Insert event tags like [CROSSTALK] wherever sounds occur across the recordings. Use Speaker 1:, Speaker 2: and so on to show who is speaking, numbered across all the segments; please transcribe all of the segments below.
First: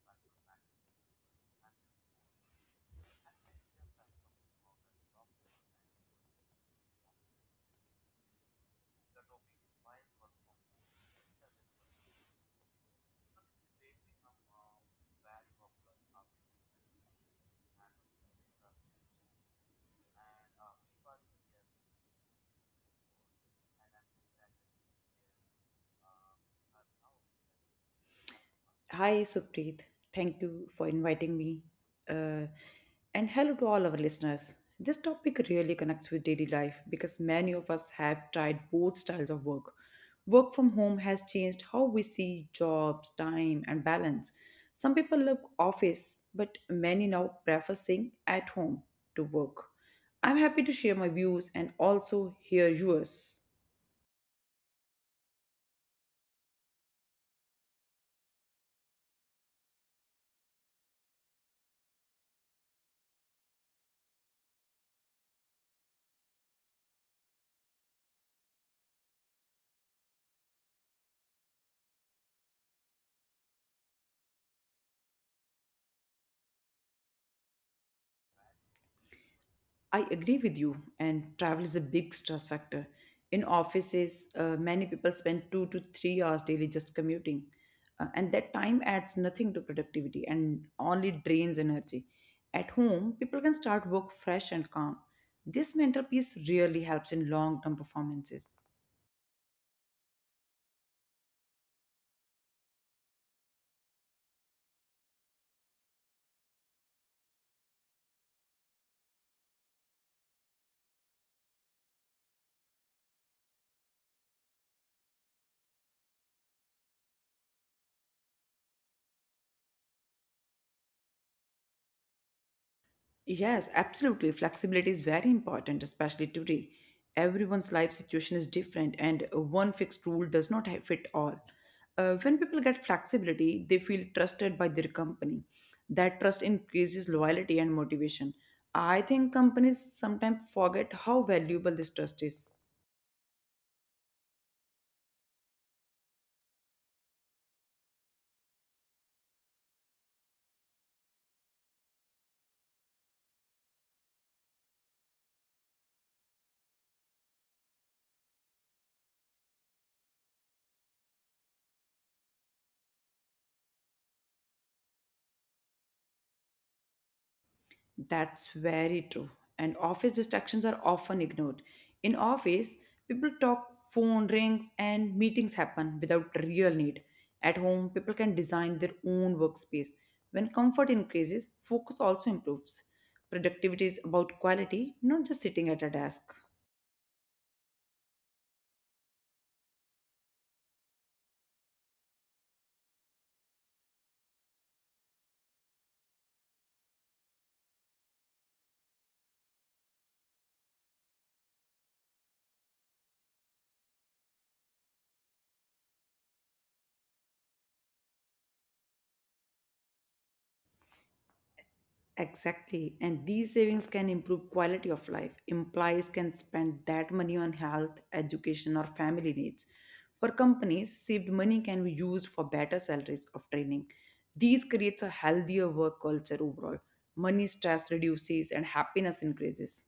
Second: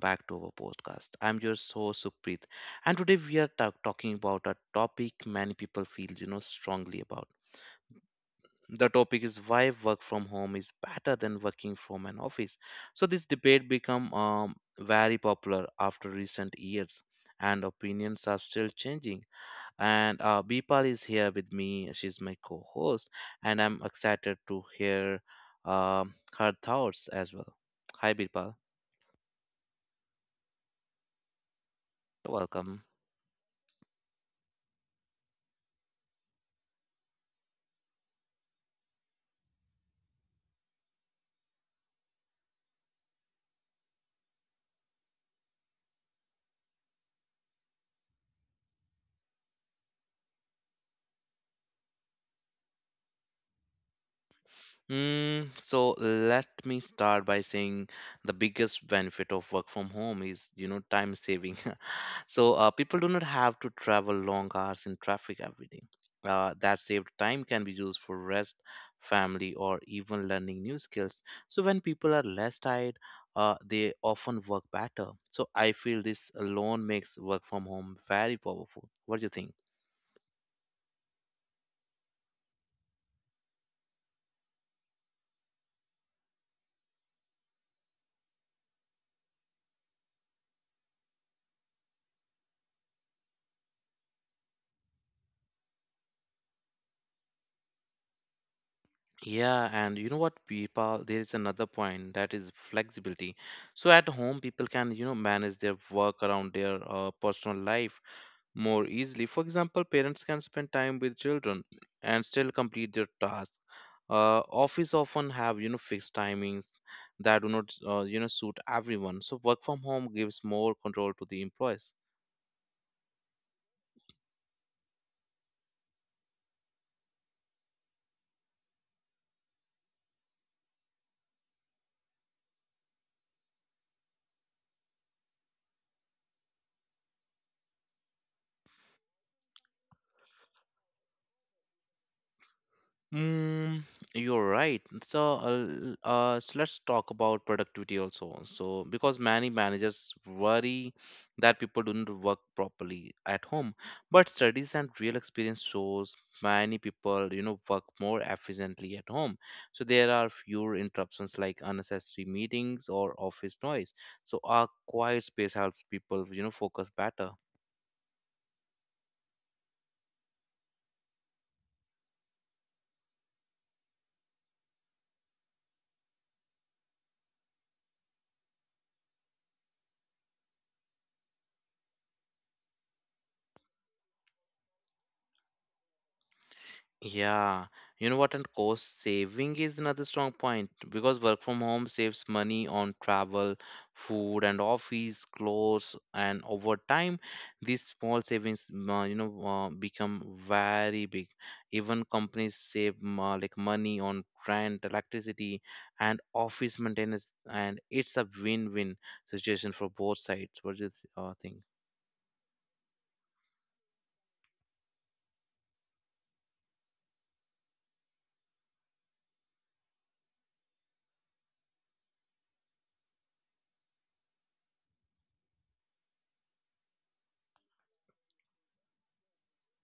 Speaker 1: back to our podcast. I'm your host Supreet, and today we are talking about a topic many people feel strongly about. The topic is why work from home is better than working from an office. So this debate become very popular after recent years, and opinions are still changing. And Bipal is here with me. She's my co-host, and I'm excited to hear her thoughts as well. Hi, Bipal.
Speaker 2: Hi, Supreet. Thank you for inviting me. Uh,
Speaker 1: Welcome.
Speaker 2: and hello to all our listeners. This topic really connects with daily life because many of us have tried both styles of work. Work from home has changed how we see jobs, time, and balance. Some people love office, but many now prefer staying at home to work. I'm happy to share my views and also hear yours.
Speaker 1: Mm, so let me start by saying the biggest benefit of work from home is, you know, time saving. [LAUGHS] So people do not have to travel long hours in traffic every day. That saved time can be used for rest, family, or even learning new skills. So when people are less tired, they often work better. So I feel this alone makes work from home very powerful. What do you think?
Speaker 2: I agree with you, and travel is a big stress factor. In offices, many people spend 2 to 3 hours daily just commuting, and that time adds nothing to productivity and only drains energy. At home, people can start work fresh and calm. This mental peace really helps in long term performances.
Speaker 1: Yeah, and you know what, people, there is another point that is flexibility. So at home, people can, you know, manage their work around their personal life more easily. For example, parents can spend time with children and still complete their tasks. Office often have, you know, fixed timings that do not, suit everyone. So work from home gives more control to the employees.
Speaker 2: Yes, absolutely. Flexibility is very important, especially today. Everyone's life situation is different, and one fixed rule does not fit all. When people get flexibility, they feel trusted by their company. That trust increases loyalty and motivation. I think companies sometimes forget how valuable this trust is.
Speaker 1: Mm, you're right. So, so let's talk about productivity also. So, because many managers worry that people don't work properly at home, but studies and real experience shows many people, you know, work more efficiently at home. So there are fewer interruptions like unnecessary meetings or office noise. So a quiet space helps people, you know, focus better.
Speaker 2: That's very true. And office distractions are often ignored. In office, people talk, phone rings, and meetings happen without real need. At home, people can design their own workspace. When comfort increases, focus also improves. Productivity is about quality, not just sitting at a desk.
Speaker 1: Yeah, you know what? And cost saving is another strong point because work from home saves money on travel, food, and office clothes. And over time, these small savings, become very big. Even companies save like money on rent, electricity, and office maintenance, and it's a win-win situation for both sides. What do you think?
Speaker 2: Exactly. And these savings can improve quality of life. Employees can spend that money on health, education, or family needs. For companies, saved money can be used for better salaries of training. These creates a healthier work culture overall. Money stress reduces and happiness increases.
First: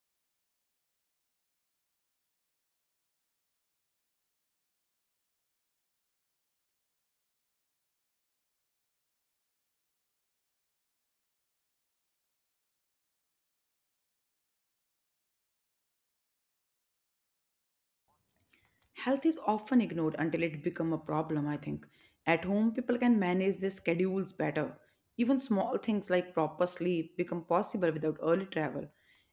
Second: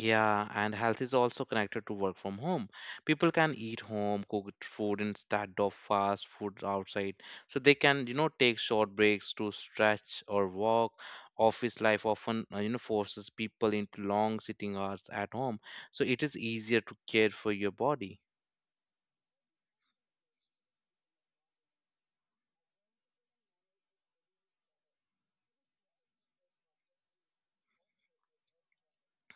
Speaker 1: Yeah, and health is also connected to work from home. People can eat home, cooked food instead of fast food outside. So they can, you know, take short breaks to stretch or walk. Office life often, forces people into long sitting hours at home. So it is easier to care for your body.
Speaker 2: Health is often ignored until it becomes a problem, I think. At home, people can manage their schedules better. Even small things like proper sleep become possible without early travel.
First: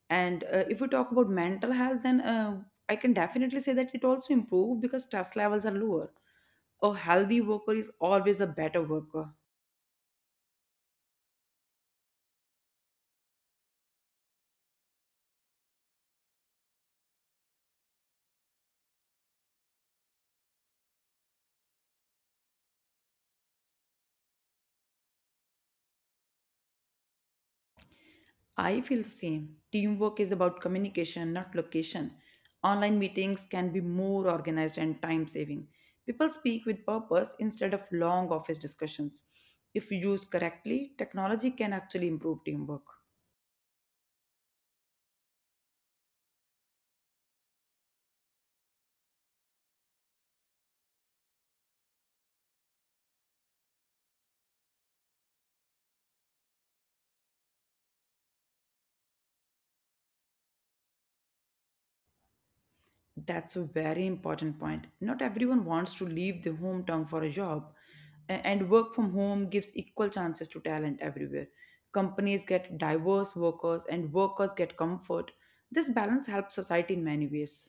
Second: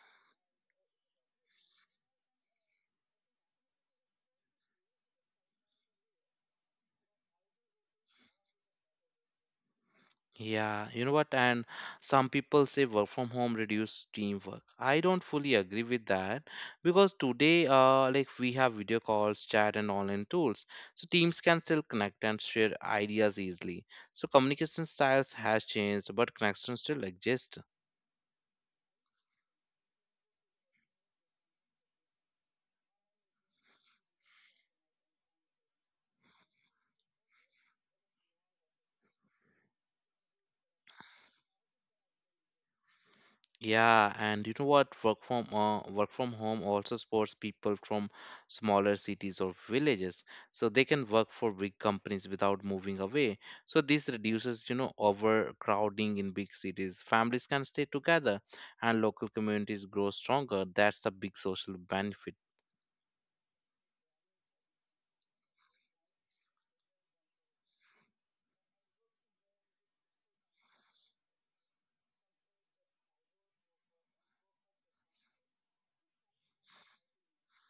Speaker 2: And if we talk about mental health, then I can definitely say that it also improved because stress levels are lower. A healthy worker is always a better worker.
Speaker 1: Yeah, you know what? And some people say work from home reduce teamwork. I don't fully agree with that because today, like we have video calls, chat, and online tools, so teams can still connect and share ideas easily. So communication styles has changed, but connections still exist.
Speaker 2: I feel the same. Teamwork is about communication, not location. Online meetings can be more organized and time saving. People speak with purpose instead of long office discussions. If used correctly, technology can actually improve teamwork.
Speaker 1: Yeah, and you know what? Work from home also supports people from smaller cities or villages, so they can work for big companies without moving away. So this reduces, you know, overcrowding in big cities. Families can stay together, and local communities grow stronger. That's a big social benefit.
Speaker 2: That's a very important point. Not everyone wants to leave their hometown for a job. And work from home gives equal chances to talent everywhere. Companies get diverse workers, and workers get comfort. This balance helps society in many ways.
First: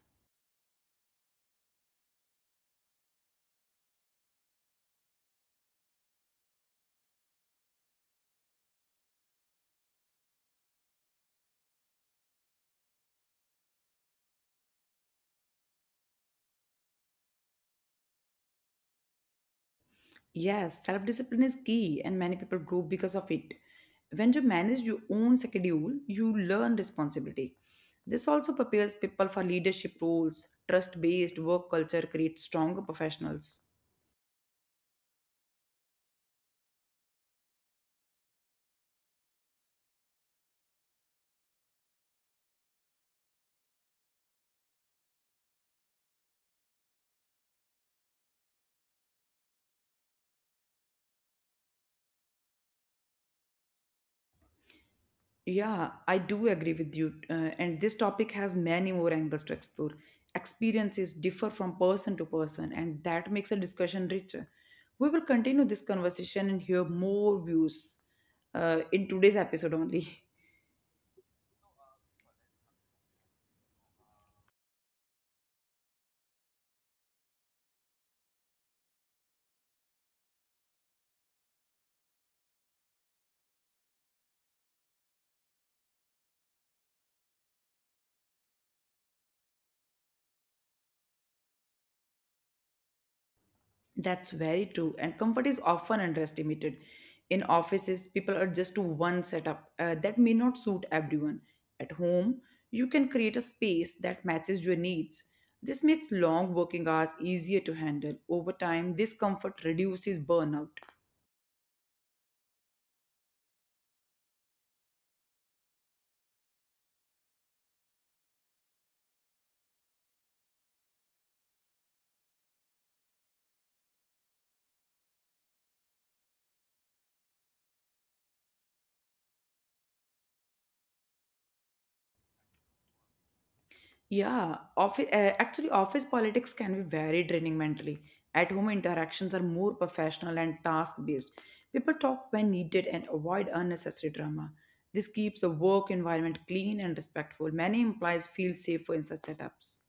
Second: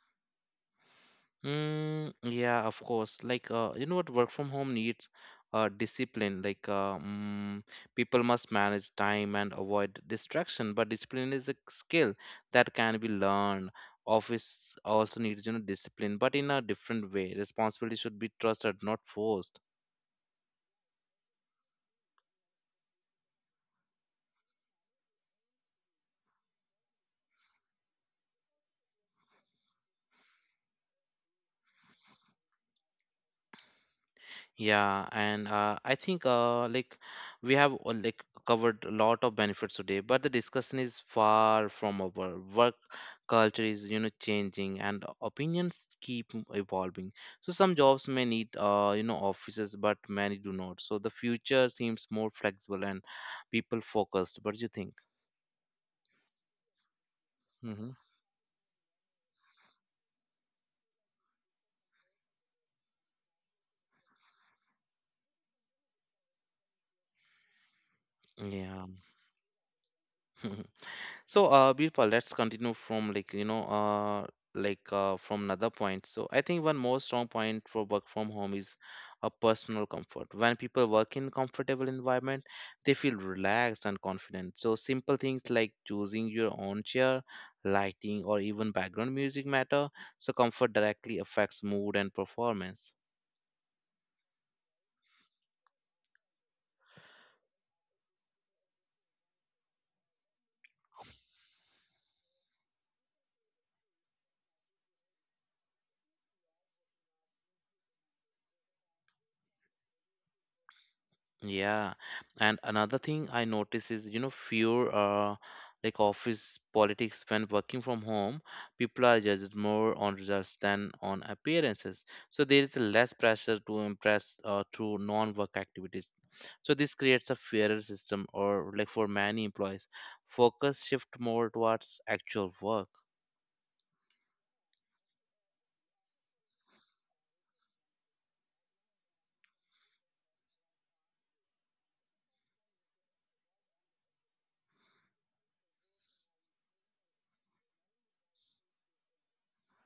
Speaker 1: Mm, yeah, of course. Like, you know what, work from home needs discipline. People must manage time and avoid distraction, but discipline is a skill that can be learned. Office also needs, you know, discipline, but in a different way. Responsibility should be trusted, not forced.
Speaker 2: Yes, self discipline is key, and many people grow because of it. When you manage your own schedule, you learn responsibility. This also prepares people for leadership roles. Trust based work culture creates stronger professionals.
Speaker 1: Yeah, and I think like we have like covered a lot of benefits today, but the discussion is far from over. Work culture is you know changing, and opinions keep evolving. So some jobs may need offices, but many do not. So the future seems more flexible and people focused. What do you think?
Speaker 2: Yeah, I do agree with you. And this
Speaker 1: Hmm.
Speaker 2: topic has many more angles to explore. Experiences differ from person to person, and that makes a discussion richer. We will continue this conversation and hear more views
Speaker 1: Yeah.
Speaker 2: in today's episode only. [LAUGHS]
Speaker 1: [LAUGHS] So, Birpa, let's continue from from another point. So, I think one more strong point for work from home is a personal comfort. When people work in comfortable environment, they feel relaxed and confident. So, simple things like choosing your own chair, lighting, or even background music matter. So, comfort directly affects mood and performance.
Speaker 2: That's very true. And comfort is often underestimated. In offices, people are just to one setup that may not suit everyone. At home, you can create a space that matches your needs. This makes long working hours easier to handle. Over time, this comfort reduces burnout.
Speaker 1: Yeah, and another thing I notice is, you know, fear, like office politics when working from home, people are judged more on results than on appearances. So there is less pressure to impress through non-work activities. So this creates a fairer system, or like for many employees, focus shift more towards actual work.
Speaker 2: Yeah, office politics can be very draining mentally. At home, interactions are more professional and task based. People talk when needed and avoid unnecessary drama. This keeps the work environment clean and respectful. Many employees feel safer in such setups.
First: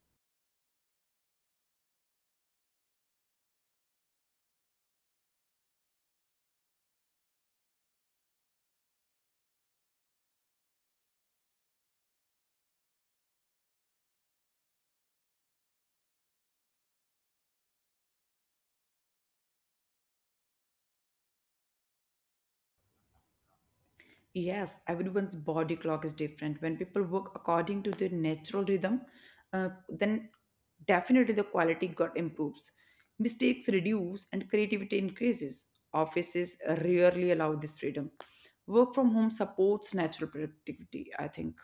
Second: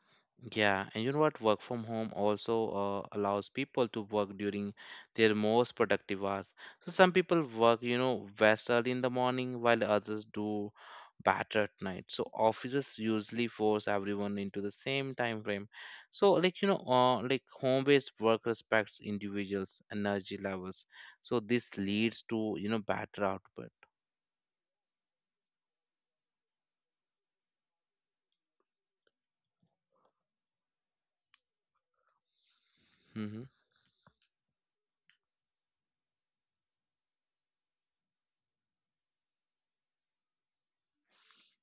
Speaker 1: Yeah, and you know what? Work from home also allows people to work during their most productive hours. So some people work, you know, best early in the morning while others do better at night. So offices usually force everyone into the same time frame. So like home-based work respects individuals' energy levels. So this leads to, you know, better output.
Speaker 2: Yes, everyone's body clock is different. When people work according to their natural rhythm, then definitely the quality got improves.
Speaker 1: Mm-hmm.
Speaker 2: Mistakes reduce and creativity increases. Offices rarely allow this freedom. Work from home supports natural productivity, I think.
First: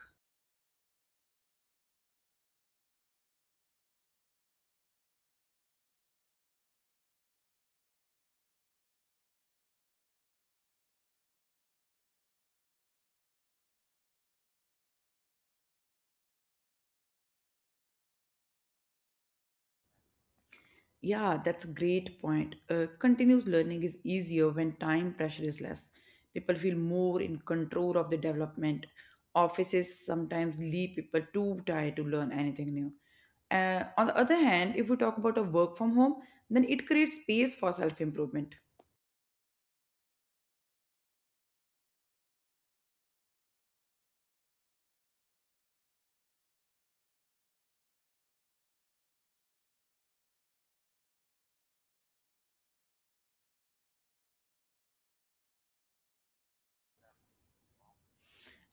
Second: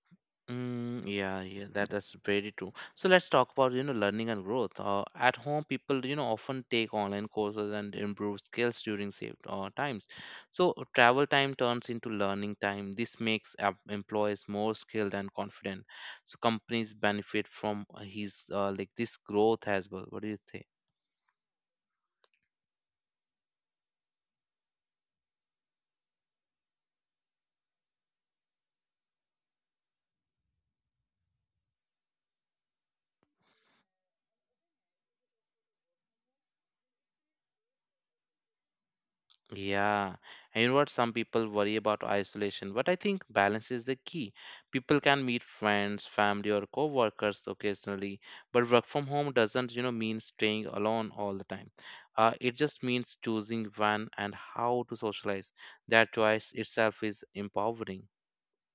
Speaker 1: Mm, yeah, yeah, that's very true. So let's talk about you know learning and growth. At home, people you know often take online courses and improve skills during saved times. So travel time turns into learning time. This makes employees more skilled and confident. So companies benefit from his like this growth as well. What do you think?
Speaker 2: Yeah, that's a great point. Continuous learning is easier when time pressure is less. People feel more in control of the development. Offices sometimes leave people too tired to learn anything new. On the other hand, if we talk about a work from home, then it creates space for self improvement.
Speaker 1: Yeah, and you know what? Some people worry about isolation, but I think balance is the key. People can meet friends, family, or co-workers occasionally, but work from home doesn't, you know, mean staying alone all the time. It just means choosing when and how to socialize. That choice itself is empowering.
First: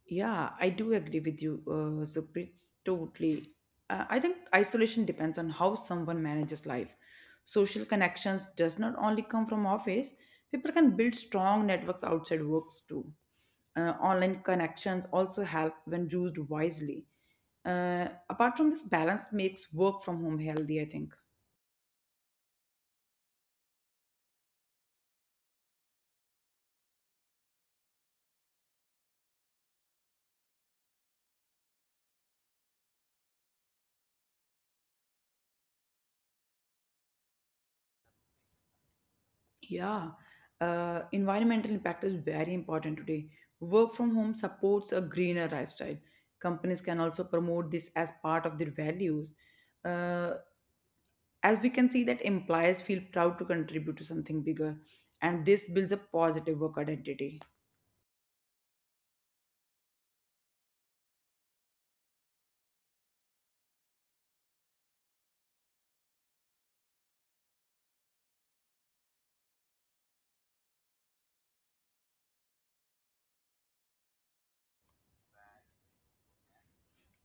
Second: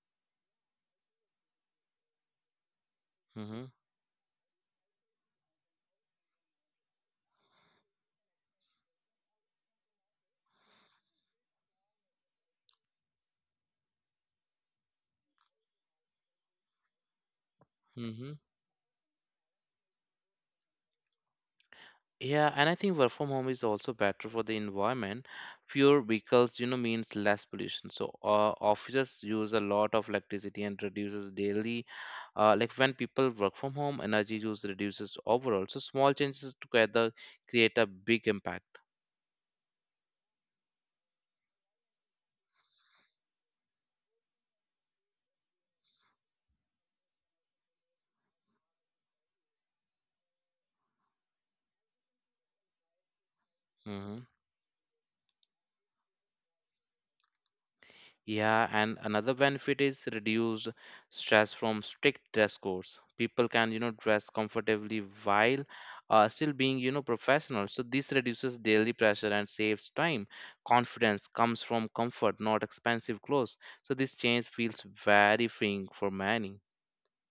Speaker 2: Yeah, I do agree with you, Zupri, totally.
Speaker 1: Mm-hmm.
Speaker 2: I think isolation depends on how someone manages life. Social connections does not only come from office. People can build strong networks outside works too. Online connections also help when used wisely.
Speaker 1: Mm-hmm.
Speaker 2: Apart from this, balance makes work from home healthy, I think.
Speaker 1: Yeah, and I think work from home is also better for the environment. Fewer vehicles, you know, means less pollution. So offices use a lot of electricity and reduces daily. Like when people work from home, energy use reduces overall. So small changes together create a big impact.
Speaker 2: Yeah, environmental impact is very important today. Work from home supports a greener lifestyle. Companies can also promote this as part of their values. Uh, As we can see, that employers feel proud to contribute to
Speaker 1: Mhm.
Speaker 2: something bigger, and this builds a positive work identity.
Speaker 1: Yeah, and another benefit is reduced stress from strict dress codes. People can, you know, dress comfortably while still being, you know, professional. So this reduces daily pressure and saves time. Confidence comes from comfort, not expensive clothes. So this change feels very freeing for many.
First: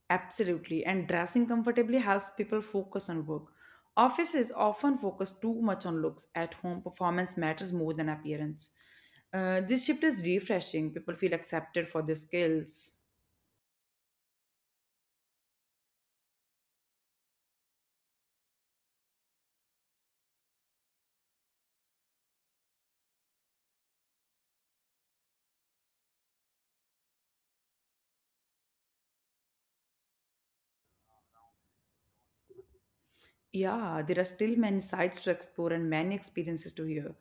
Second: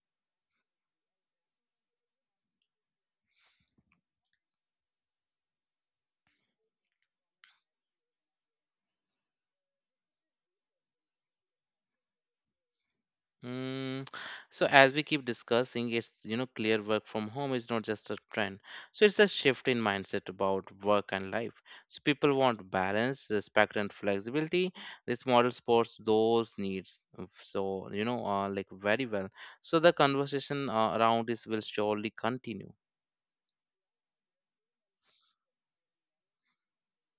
Speaker 2: Absolutely, and dressing comfortably helps people focus on work. Offices often focus too much on looks. At home, performance matters more than appearance. This shift is refreshing. People feel accepted for their skills.
Speaker 1: Mm, so as we keep discussing, it's you know clear work from home is not just a trend. So it's a shift in mindset about work and life. So people want balance, respect, and flexibility. This model supports those needs. So you know, like very well. So the conversation around this will surely continue.
Speaker 2: Yeah, there are still many sides to explore and many experiences to hear.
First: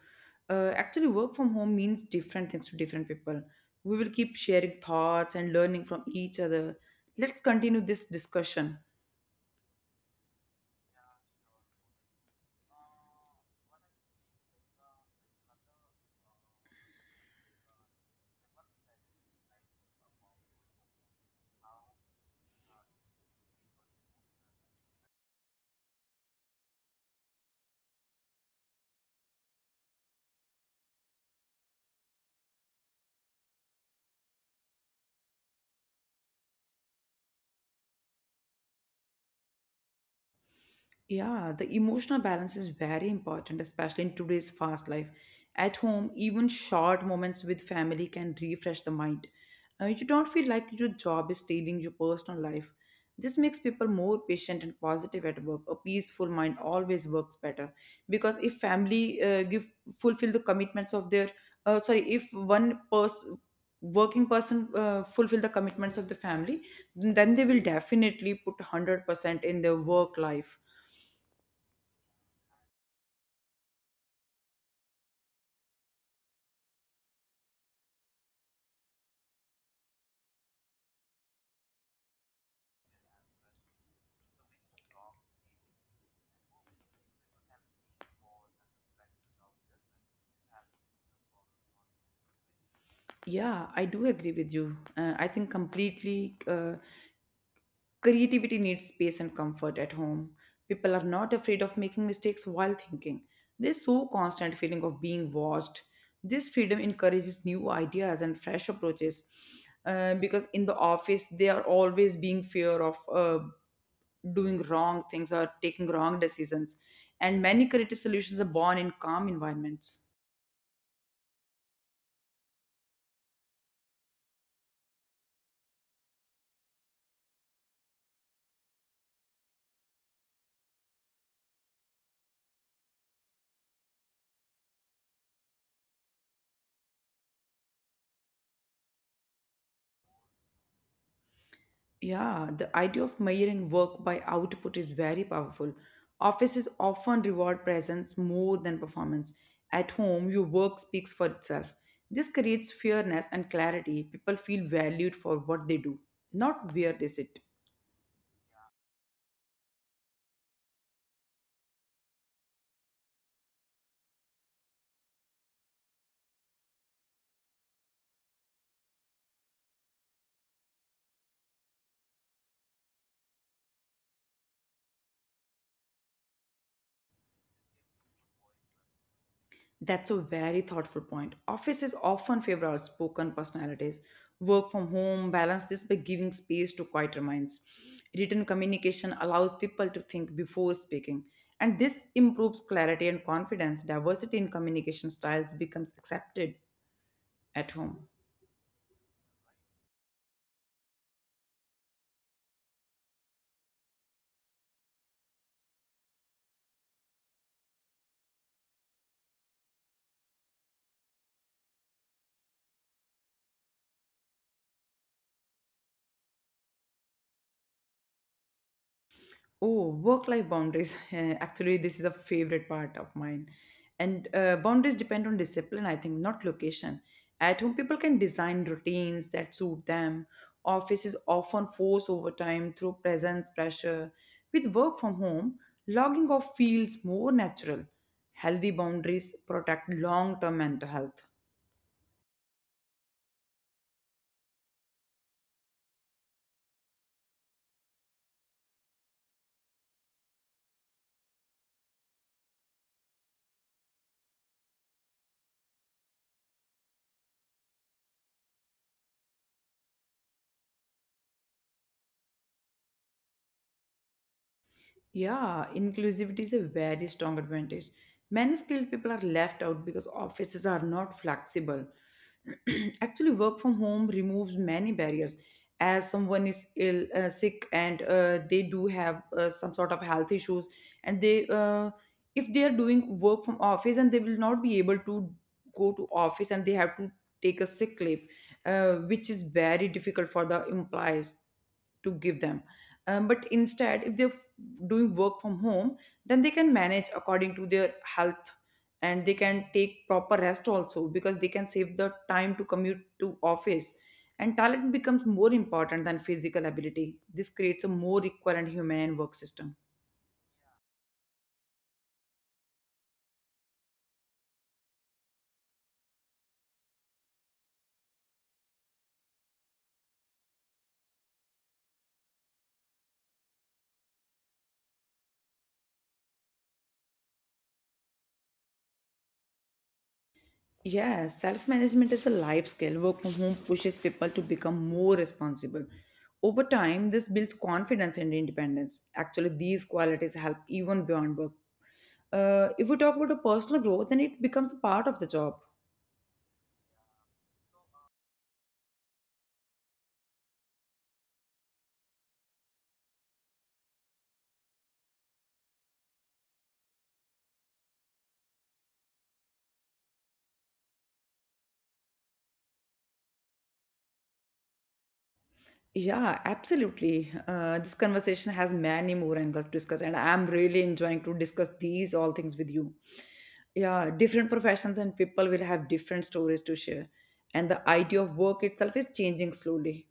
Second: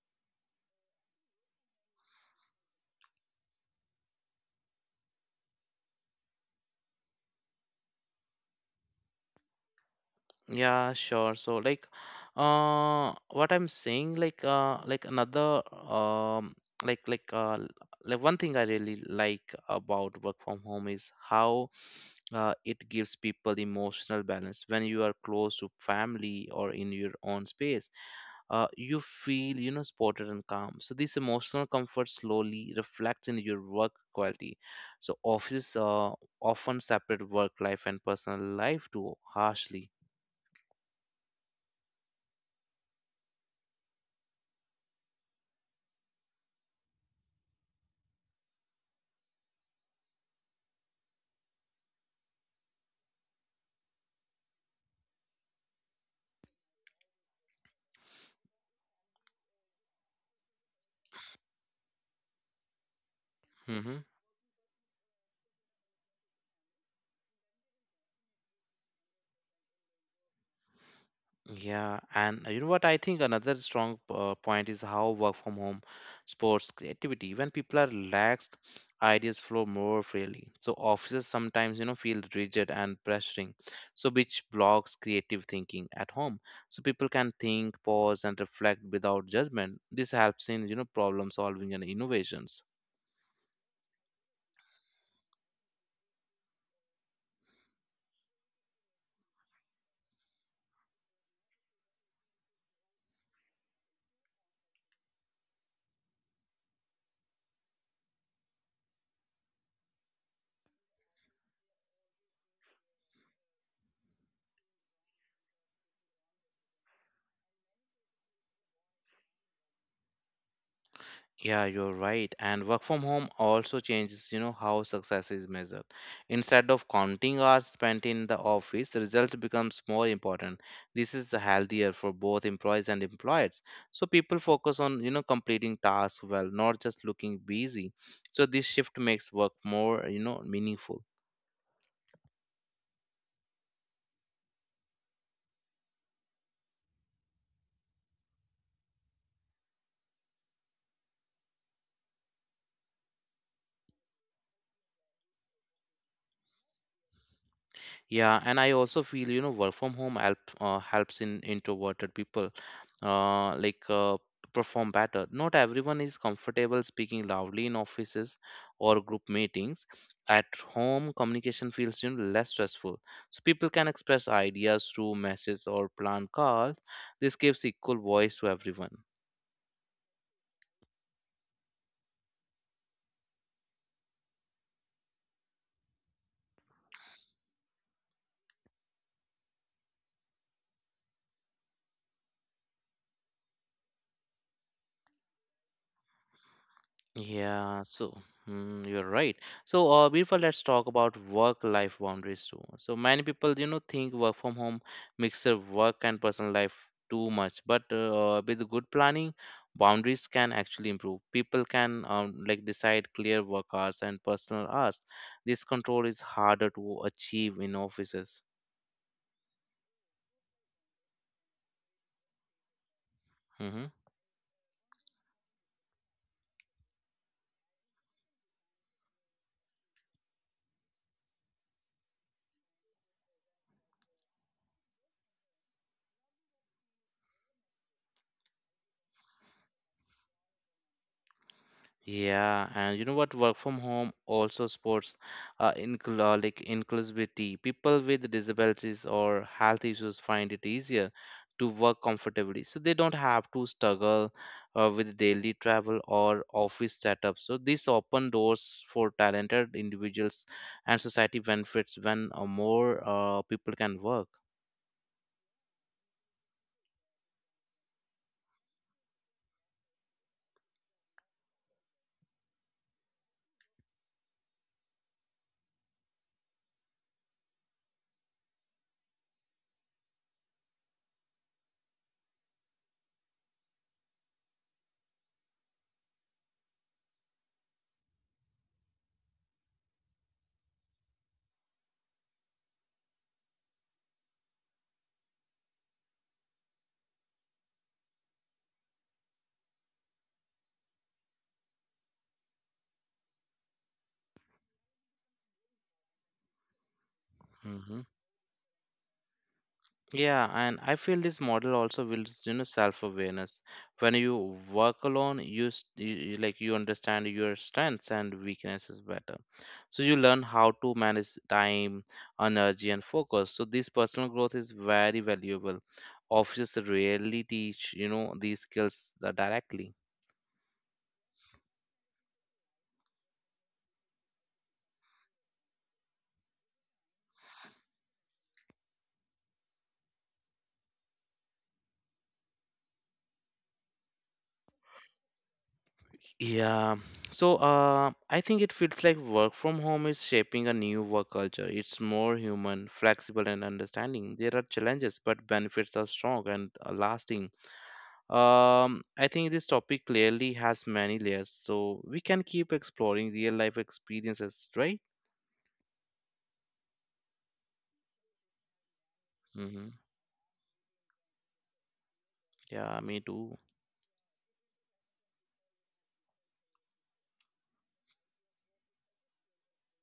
Speaker 2: Actually, work from home means different things to different people. We will keep sharing thoughts and learning from each other. Let's continue this discussion.
Speaker 1: Yeah, sure. So like what I'm saying like another like l- like one thing I really like about work from home is how it gives people emotional balance when you are close to family or in your own space, you feel you know supported and calm. So this emotional comfort slowly reflects in your work quality. So offices often separate work life and personal life too harshly.
Speaker 2: Yeah, the emotional balance is very important, especially in today's fast life. At home, even short moments with family can refresh the mind. You don't feel like your job is stealing your personal life. This makes people more patient and positive at work. A peaceful mind always works better because if family give fulfill the commitments of their sorry, if one person
Speaker 1: Mm-hmm.
Speaker 2: working person fulfill the commitments of the family, then they will definitely put 100% in their work life.
Speaker 1: Yeah, and you know what? I think another strong point is how work from home sports creativity. When people are relaxed, ideas flow more freely. So offices sometimes, you know, feel rigid and pressuring, so which blocks creative thinking at home. So people can think, pause, and reflect without judgment. This helps in, you know, problem solving and innovations.
Speaker 2: Yeah, I do agree with you. I think completely. Creativity needs space and comfort at home. People are not afraid of making mistakes while thinking. There's so constant feeling of being watched. This freedom encourages new ideas and fresh approaches. Because in the office, they are always being fear of doing wrong things or taking wrong decisions. And many creative solutions are born in calm environments.
Speaker 1: Yeah, you're right. And work from home also changes, you know, how success is measured. Instead of counting hours spent in the office, the result becomes more important. This is healthier for both employees and employers. So people focus on, you know, completing tasks well, not just looking busy. So this shift makes work more, you know, meaningful.
Speaker 2: Yeah, the idea of measuring work by output is very powerful. Offices often reward presence more than performance. At home, your work speaks for itself. This creates fairness and clarity. People feel valued for what they do, not where they sit.
Speaker 1: Yeah, and I also feel you know work from home helps in introverted people uh, like uh, perform better. Not everyone is comfortable speaking loudly in offices or group meetings. At home, communication feels you know, less stressful, so people can express ideas through messages or plan calls. This gives equal voice to everyone.
Speaker 2: That's a very thoughtful point. Offices often favor outspoken personalities. Work from home balance this by giving space to quieter minds. Written communication allows people to think before speaking, and this improves clarity and confidence. Diversity in communication styles becomes accepted at
Speaker 1: Yeah,
Speaker 2: home.
Speaker 1: so mm, you're right. So, Birpa, let's talk about work-life boundaries too. So many people, you know, think work from home mix up work and personal life too much, but with good planning, boundaries can actually improve. People can like decide clear work hours and personal hours. This control is harder to achieve in offices.
Speaker 2: Oh, work-life boundaries. [LAUGHS] Actually, this is a favorite part of mine.
Speaker 1: Mm-hmm.
Speaker 2: And boundaries depend on discipline, I think, not location. At home, people can design routines that suit them. Offices often force overtime through presence pressure. With work from home, logging off feels more natural. Healthy boundaries protect long-term mental health.
Speaker 1: Yeah, and you know what? Work from home also supports incl like inclusivity. People with disabilities or health issues find it easier to work comfortably, so they don't have to struggle with daily travel or office setup. So this open doors for talented individuals, and society benefits when more people can work.
Speaker 2: Yeah, inclusivity is a very strong advantage. Many skilled people are left out because offices are not flexible. [CLEARS THROAT] Actually, work from home removes many barriers. As someone is ill, sick, and they do have some sort of health issues, and if they are doing work from office, and they will not be able to go to office, and they have to take a sick leave, which is very difficult for the employer to give them. But instead, if they're doing work from home, then they can manage according to their health and they can take proper rest also because they can save the time to commute to office, and talent becomes more important than physical ability. This creates a
Speaker 1: Mhm.
Speaker 2: more equal and humane work system.
Speaker 1: Yeah, and I feel this model also builds, you know, self-awareness. When you work alone, you, s- you- like you understand your strengths and weaknesses better. So you learn how to manage time, energy, and focus. So this personal growth is very valuable. Offices rarely teach, these skills directly.
Speaker 2: Yeah, self management is a life skill. Work from home pushes people to become more responsible. Over time, this builds confidence and independence. Actually, these qualities help even beyond work. If we talk about a personal growth, then it becomes a part of the job.
Speaker 1: Yeah. So I think it feels like work from home is shaping a new work culture. It's more human, flexible, and understanding. There are challenges, but benefits are strong and lasting. I think this topic clearly has many layers, so we can keep exploring real life experiences, right?
Speaker 2: Yeah, absolutely. This conversation has many more angles to
Speaker 1: Mm-hmm.
Speaker 2: discuss, and I'm really enjoying to discuss these all things with you.
Speaker 1: Yeah, me too.
Speaker 2: Yeah, different professions and people will have different stories to share, and the idea of work itself is changing slowly.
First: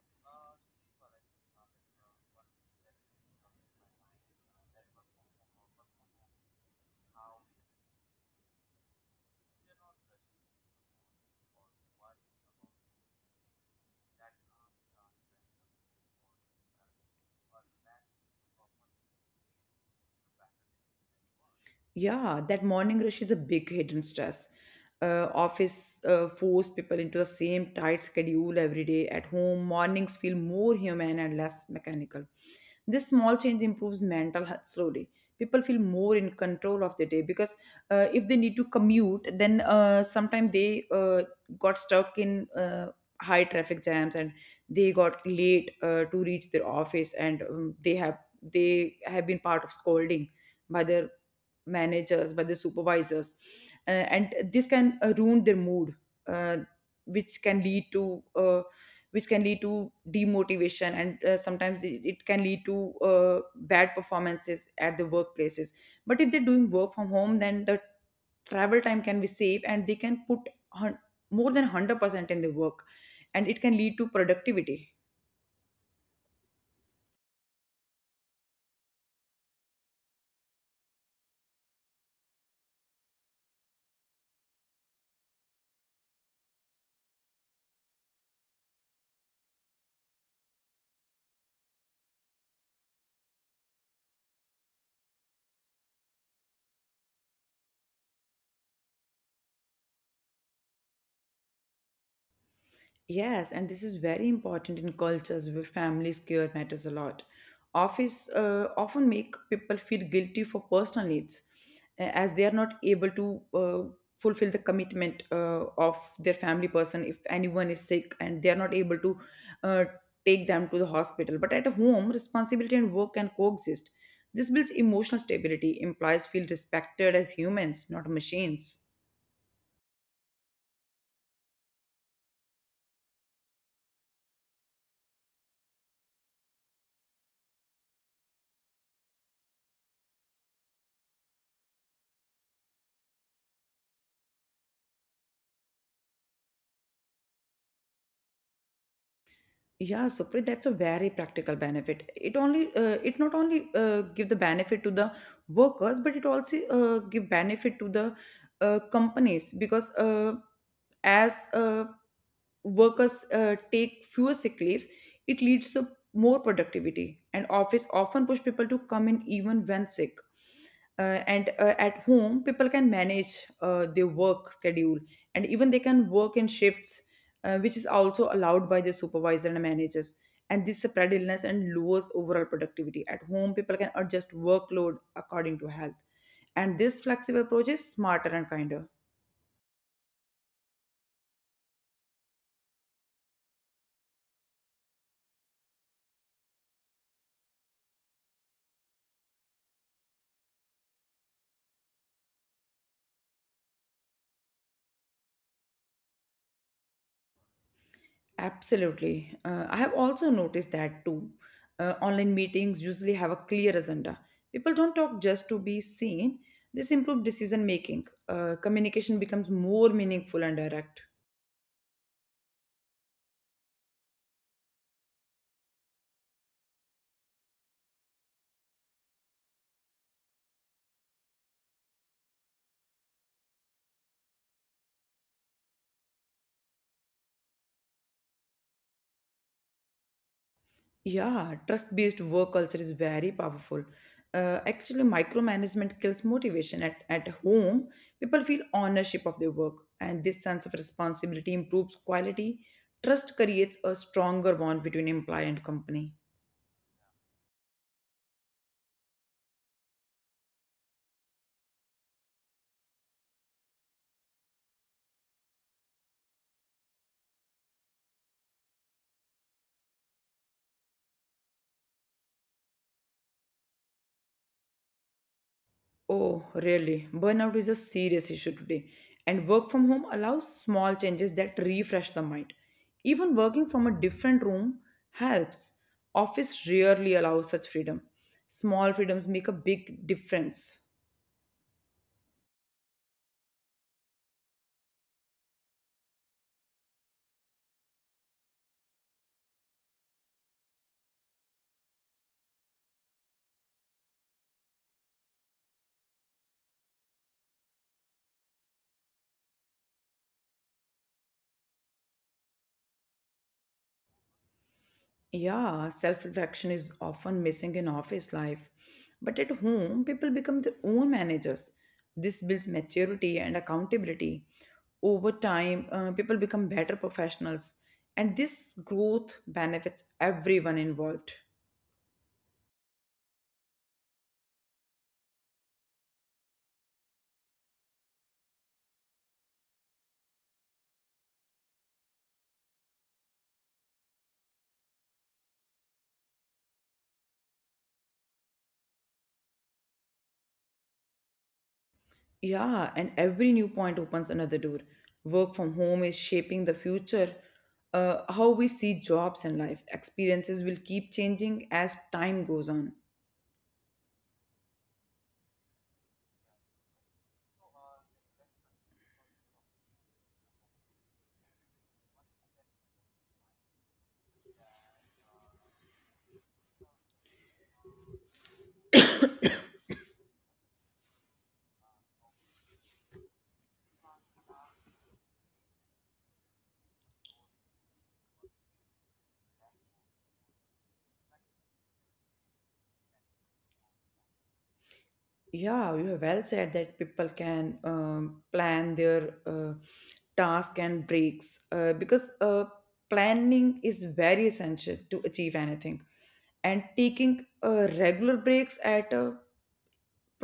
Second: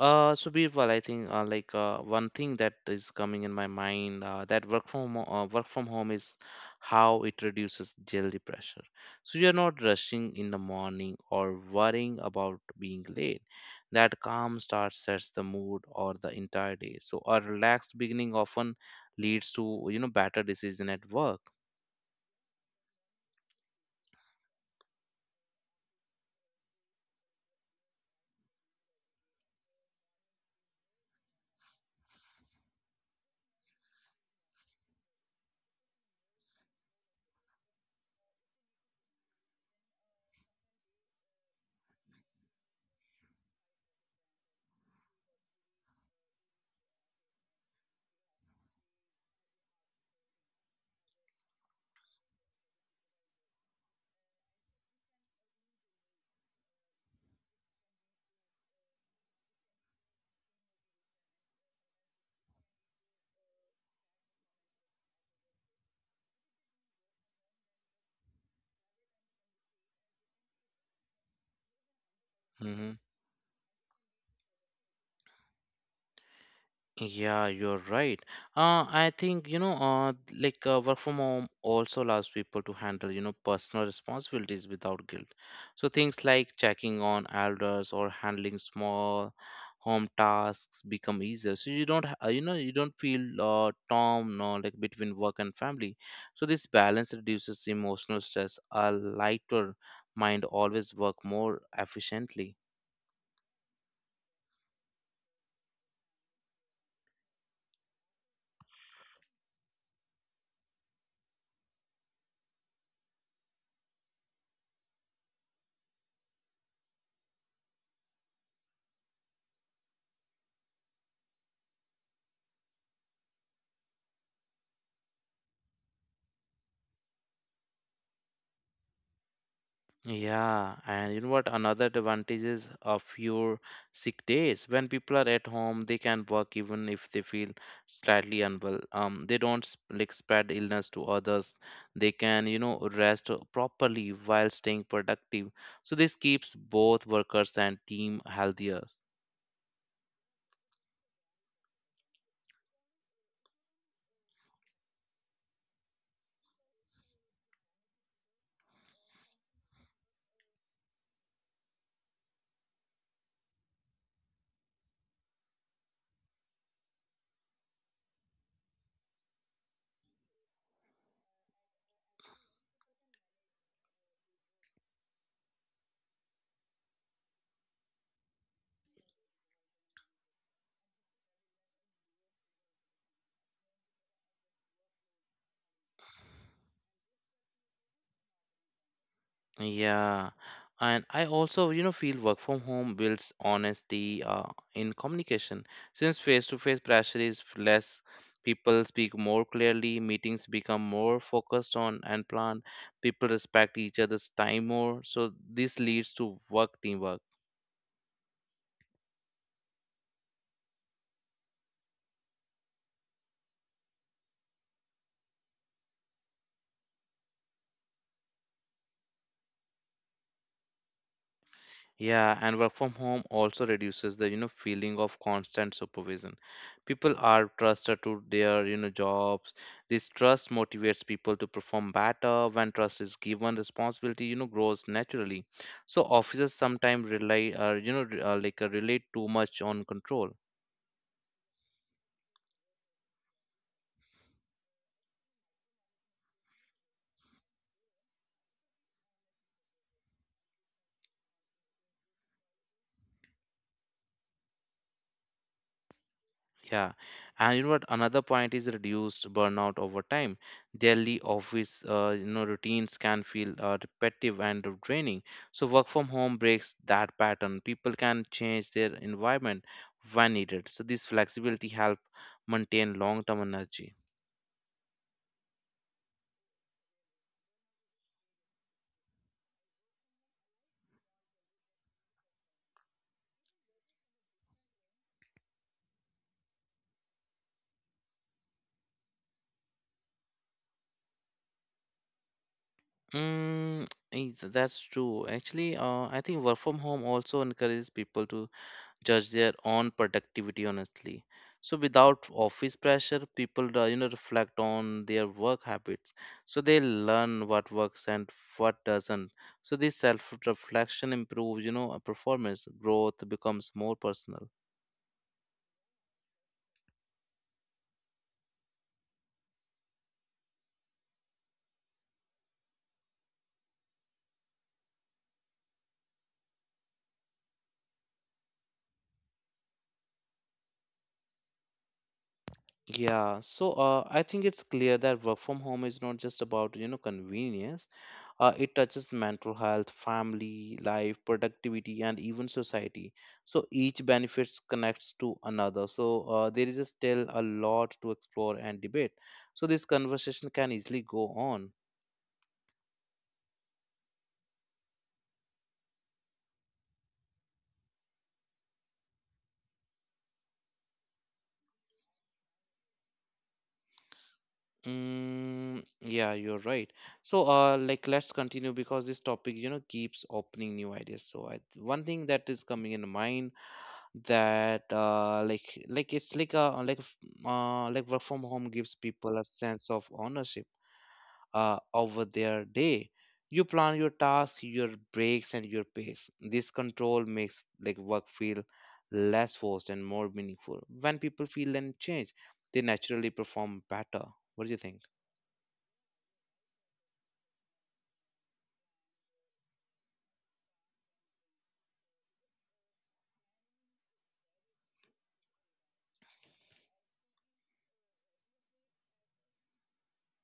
Speaker 1: So Birbal, I think one thing that is coming in my mind that work from home is how it reduces daily pressure. So you're not rushing in the morning or worrying about being late. That calm start sets the mood or the entire day. So a relaxed beginning often leads to better decision at work.
Speaker 2: Yeah, that morning rush is a big hidden stress. Office force people into the same tight schedule every day. At home, mornings feel more human and less mechanical. This small change improves mental health slowly. People feel more in control of their day because if they need to commute, then sometimes they got stuck in high traffic jams and they got late to reach their office, and they have been part of scolding by their managers, by the supervisors, and this can ruin their mood, uh, which can lead to uh, which can lead to demotivation, and sometimes it can lead to bad performances at the workplaces. But if they're doing work from home, then the travel time can be saved and they can put hun- more than 100% in the work,
Speaker 1: Mm-hmm.
Speaker 2: and it can lead to productivity.
Speaker 1: Yeah, you're right. I think, work from home also allows people to handle, personal responsibilities without guilt. So things like checking on elders or handling small home tasks become easier. So you don't, you don't feel torn, no, like between work and family. So this balance reduces emotional stress. A lighter mind always work more efficiently.
Speaker 2: Yes, and this is very important in cultures where family care matters a lot. Office often make people feel guilty for personal needs, as they are not able to fulfill the commitment of their family person. If anyone is sick and they are not able to uh, take them to the hospital. But at home, responsibility and work can coexist. This builds emotional stability, implies feel respected as humans, not machines.
Speaker 1: Yeah, and you know what? Another advantage is of your sick days. When people are at home, they can work even if they feel slightly unwell. They don't like spread illness to others. They can, rest properly while staying productive. So this keeps both workers and team healthier.
Speaker 2: Yeah, Supreet, that's a very practical benefit. It not only give the benefit to the workers, but it also give benefit to the companies, because as workers take fewer sick leaves, it leads to more productivity. And office often push people to come in even when sick, and at home people can manage their work schedule, and even they can work in shifts, which is also allowed by the supervisor and managers. And this spread illness and lowers overall productivity. At home people can adjust workload according to health, and this flexible approach is smarter and kinder.
Speaker 1: Yeah, and I also, feel work from home builds honesty in communication. Since face-to-face pressure is less, people speak more clearly, meetings become more focused on and planned, people respect each other's time more. So this leads to work teamwork.
Speaker 2: Absolutely. I have also noticed that too. Online meetings usually have a clear agenda. People don't talk just to be seen. This improves decision making. Communication becomes more meaningful and direct.
Speaker 1: Yeah, and work from home also reduces the, feeling of constant supervision. People are trusted to their, jobs. This trust motivates people to perform better. When trust is given, responsibility, grows naturally. So officers sometimes rely, relate too much on control.
Speaker 2: Yeah, trust based work culture is very powerful. Actually, micromanagement kills motivation. At home, people feel ownership of their work, and this sense of responsibility improves quality. Trust creates a stronger bond between employee and company.
Speaker 1: Yeah, and you know what? Another point is reduced burnout over time. Daily office, routines can feel repetitive and draining. So work from home breaks that pattern. People can change their environment when needed. So this flexibility help maintain long-term energy.
Speaker 2: Oh, really? Burnout is a serious issue today, and work from home allows small changes that refresh the mind. Even working from a different room helps. Office rarely allows such freedom. Small freedoms make a big difference.
Speaker 1: Mm, that's true. Actually, I think work from home also encourages people to judge their own productivity honestly, so without office pressure people reflect on their work habits, so they learn what works and what doesn't. So this self reflection improves, a performance growth becomes more personal.
Speaker 2: Yeah, self reflection is often missing in office life. But at home, people become their own managers. This builds maturity and accountability. Over time, people become better professionals, and this growth benefits everyone involved.
Speaker 1: Yeah, so I think it's clear that work from home is not just about, convenience. It touches mental health, family life, productivity, and even society. So each benefits connects to another. So there is still a lot to explore and debate. So this conversation can easily go on.
Speaker 2: Yeah, and every new point opens another door. Work from home is shaping the future. How we see jobs and life experiences will keep changing as time goes on.
Speaker 1: Mm, yeah, you're right. So like let's continue because this topic, keeps opening new ideas. So I, one thing that is coming in mind that like it's like a like f- like work from home gives people a sense of ownership over their day. You plan your tasks, your breaks, and your pace. This control makes like work feel less forced and more meaningful. When people feel and change, they naturally perform better. What do you think?
Speaker 2: Yeah, you have well said that people can plan their task and breaks, because planning is very essential to achieve anything. And taking regular breaks at a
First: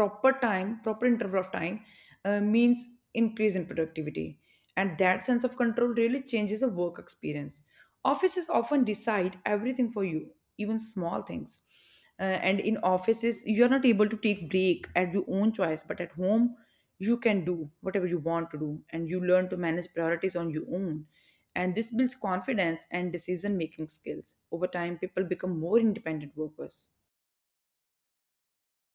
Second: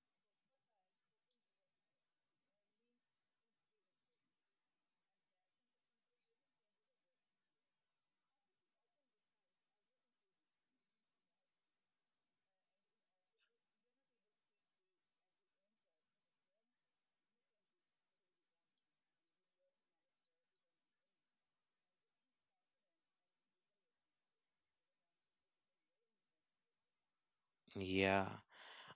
Speaker 2: proper time, proper interval of time, means increase in productivity, and that sense of control really changes the work experience. Offices often decide everything for you, even small things. And in offices you are not able to take break at your own choice, but at home you can do whatever you want to do, and you learn to manage priorities on your own, and this builds confidence and decision making skills. Over time people become more independent workers.
Speaker 1: Yeah.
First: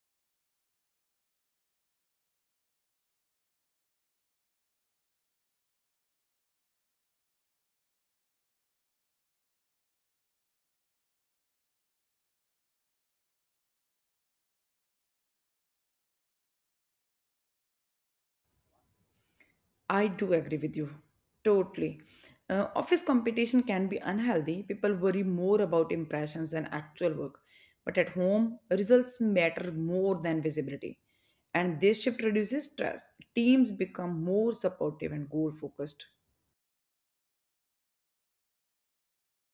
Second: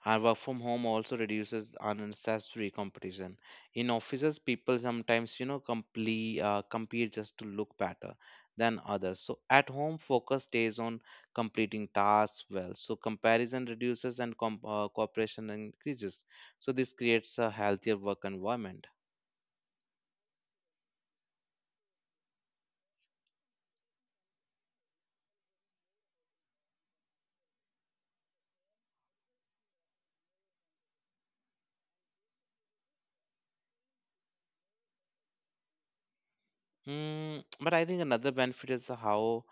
Speaker 1: And work from home also reduces unnecessary competition. In offices, people sometimes, compete just to look better than others. So at home, focus stays on completing tasks well. So comparison reduces and cooperation increases. So this creates a healthier work environment.
Speaker 2: I do agree with you. Totally. Office competition can be unhealthy. People worry more about impressions than actual work. But at home, results matter more than visibility. And this shift reduces stress. Teams become more supportive and goal focused.
Speaker 1: Mm, but I think another benefit is how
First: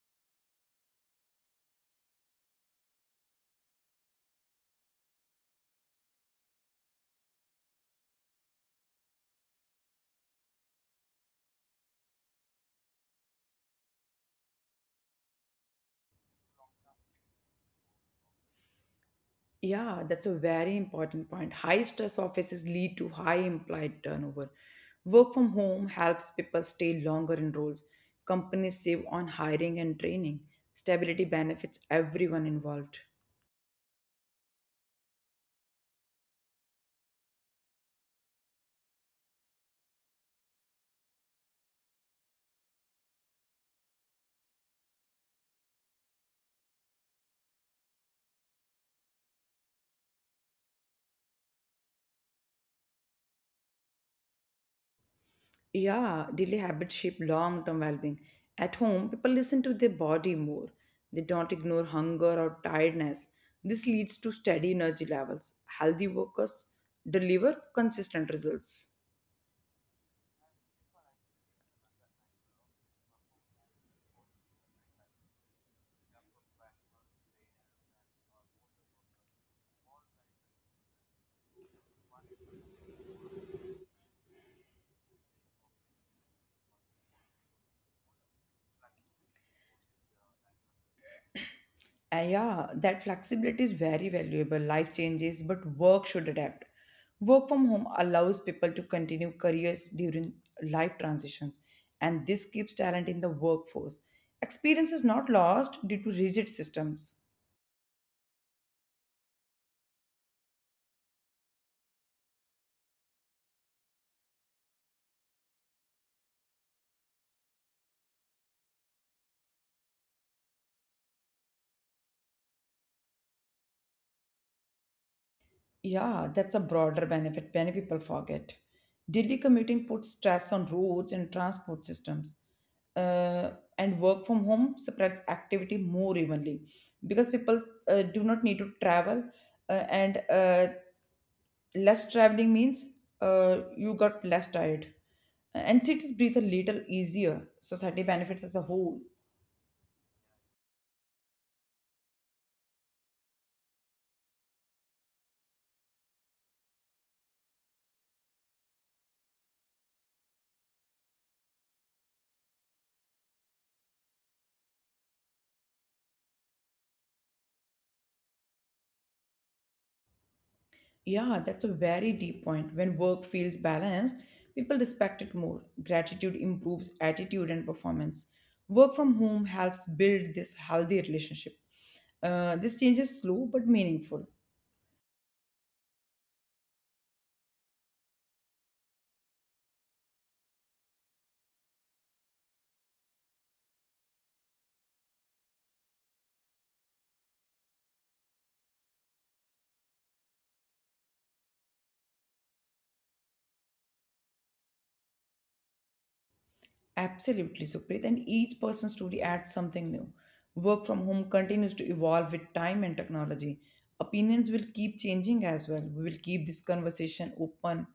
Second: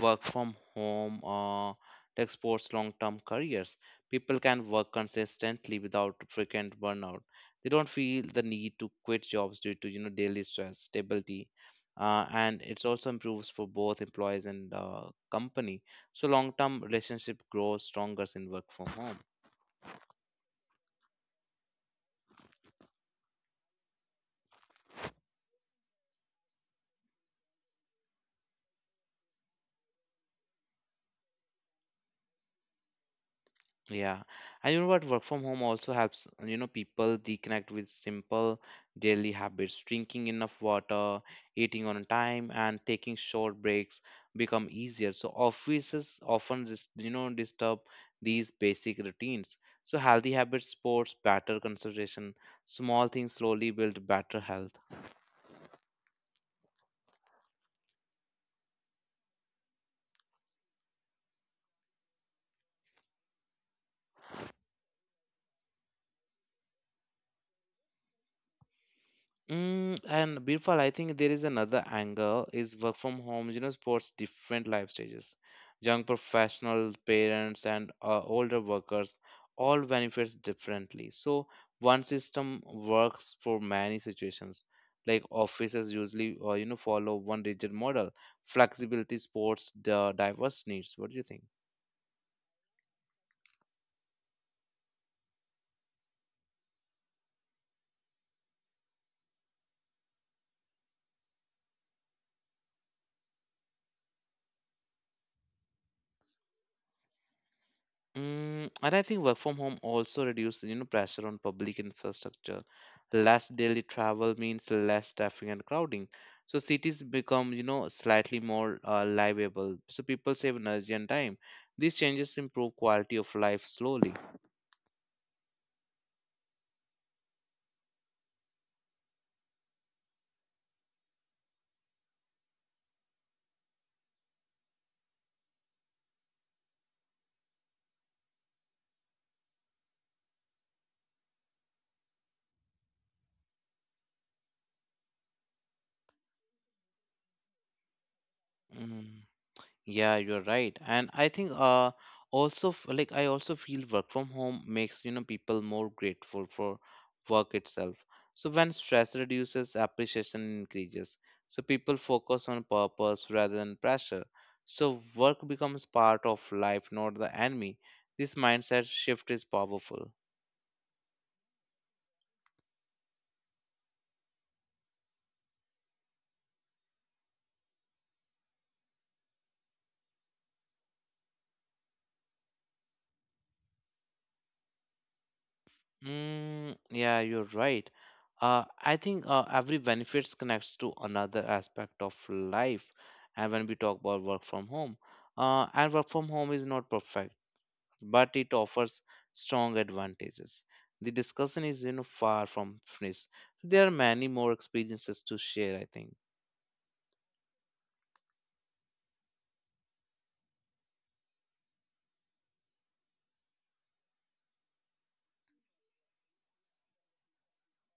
Speaker 1: work from home tech supports long-term careers. People can work consistently without frequent burnout. They don't feel the need to quit jobs due to you know daily stress, stability, and it also improves for both employees and company. So long-term relationship grows stronger in work from home.
Speaker 2: Yeah, that's a very important point. High stress offices lead to high implied turnover. Work from home helps people stay longer in roles. Companies save on hiring and training. Stability benefits everyone involved.
Speaker 1: Yeah, and you know what? Work from home also helps, people reconnect with simple daily habits. Drinking enough water, eating on time, and taking short breaks become easier. So offices often, disturb these basic routines. So healthy habits, sports, better concentration, small things slowly build better health.
Speaker 2: Yeah, daily habits shape long term well being. At home, people listen to their body more. They don't ignore hunger or tiredness. This leads to steady energy levels. Healthy workers deliver consistent results.
Speaker 1: Mm, and Birfal, I think there is another angle is work from home, supports different life stages. Young professional parents and older workers all benefits differently. So one system works for many situations. Like offices usually, follow one rigid model. Flexibility supports the diverse needs. What do you think?
Speaker 2: Yeah, that flexibility is very valuable. Life changes, but work should adapt. Work from home allows people to continue careers during life transitions, and this keeps talent in the workforce. Experience is not lost due to rigid systems.
Speaker 1: Mm, and I think work from home also reduces, pressure on public infrastructure. Less daily travel means less staffing and crowding. So cities become, slightly more livable. So people save energy and time. These changes improve quality of life slowly.
Speaker 2: Yeah, that's a broader benefit many people forget. Daily commuting puts stress on roads and transport systems. Uh, and work from home spreads activity more evenly because people do not need to travel, and less traveling means you got less tired. And cities breathe a little easier. Society benefits as a whole.
Speaker 1: Mm. Yeah, you're right. And I think also f- like I also feel work from home makes you know people more grateful for work itself. So when stress reduces, appreciation increases. So people focus on purpose rather than pressure. So work becomes part of life, not the enemy. This mindset shift is powerful.
Speaker 2: Yeah, that's a very deep point. When work feels balanced, people respect it more. Gratitude improves attitude and performance. Work from home helps build this healthy relationship. This change is slow but meaningful.
Speaker 1: Mm, yeah, you're right. I think every benefits connects to another aspect of life. And when we talk about work from home, and work from home is not perfect, but it offers strong advantages. The discussion is, far from finished. So there are many more experiences to share, I think.
Speaker 2: Absolutely, Supreet. And each person's story adds something new. Work from home continues to evolve with time and technology. Opinions will keep changing as well. We will keep this conversation open,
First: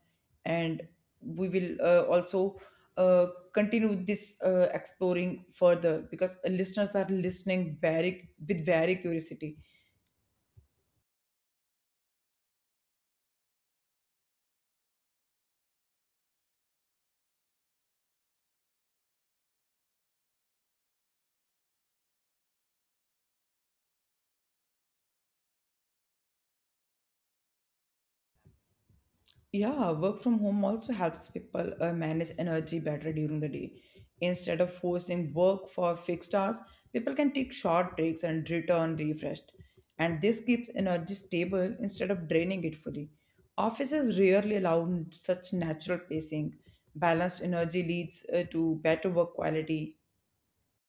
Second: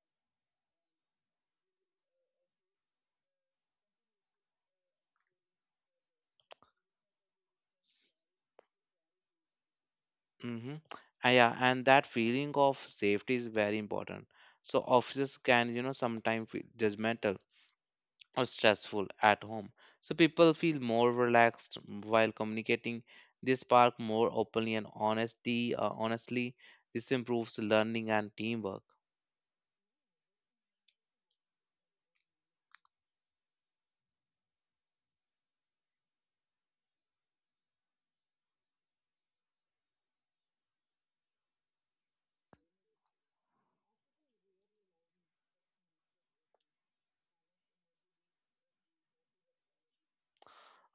Speaker 2: and we will also uh, continue this exploring further, because listeners are listening very with very curiosity.
Speaker 1: Mm-hmm. Yeah, and that feeling of safety is very important. So officers can, sometimes feel judgmental or stressful at home. So people feel more relaxed while communicating. They spark more openly and honesty. Honestly, this improves learning and teamwork.
Speaker 2: Yeah, work from home also helps people manage energy better during the day. Instead of forcing work for fixed hours, people can take short breaks and return refreshed. And this keeps energy stable instead of draining it fully. Offices rarely allow such natural pacing. Balanced energy leads to better work quality.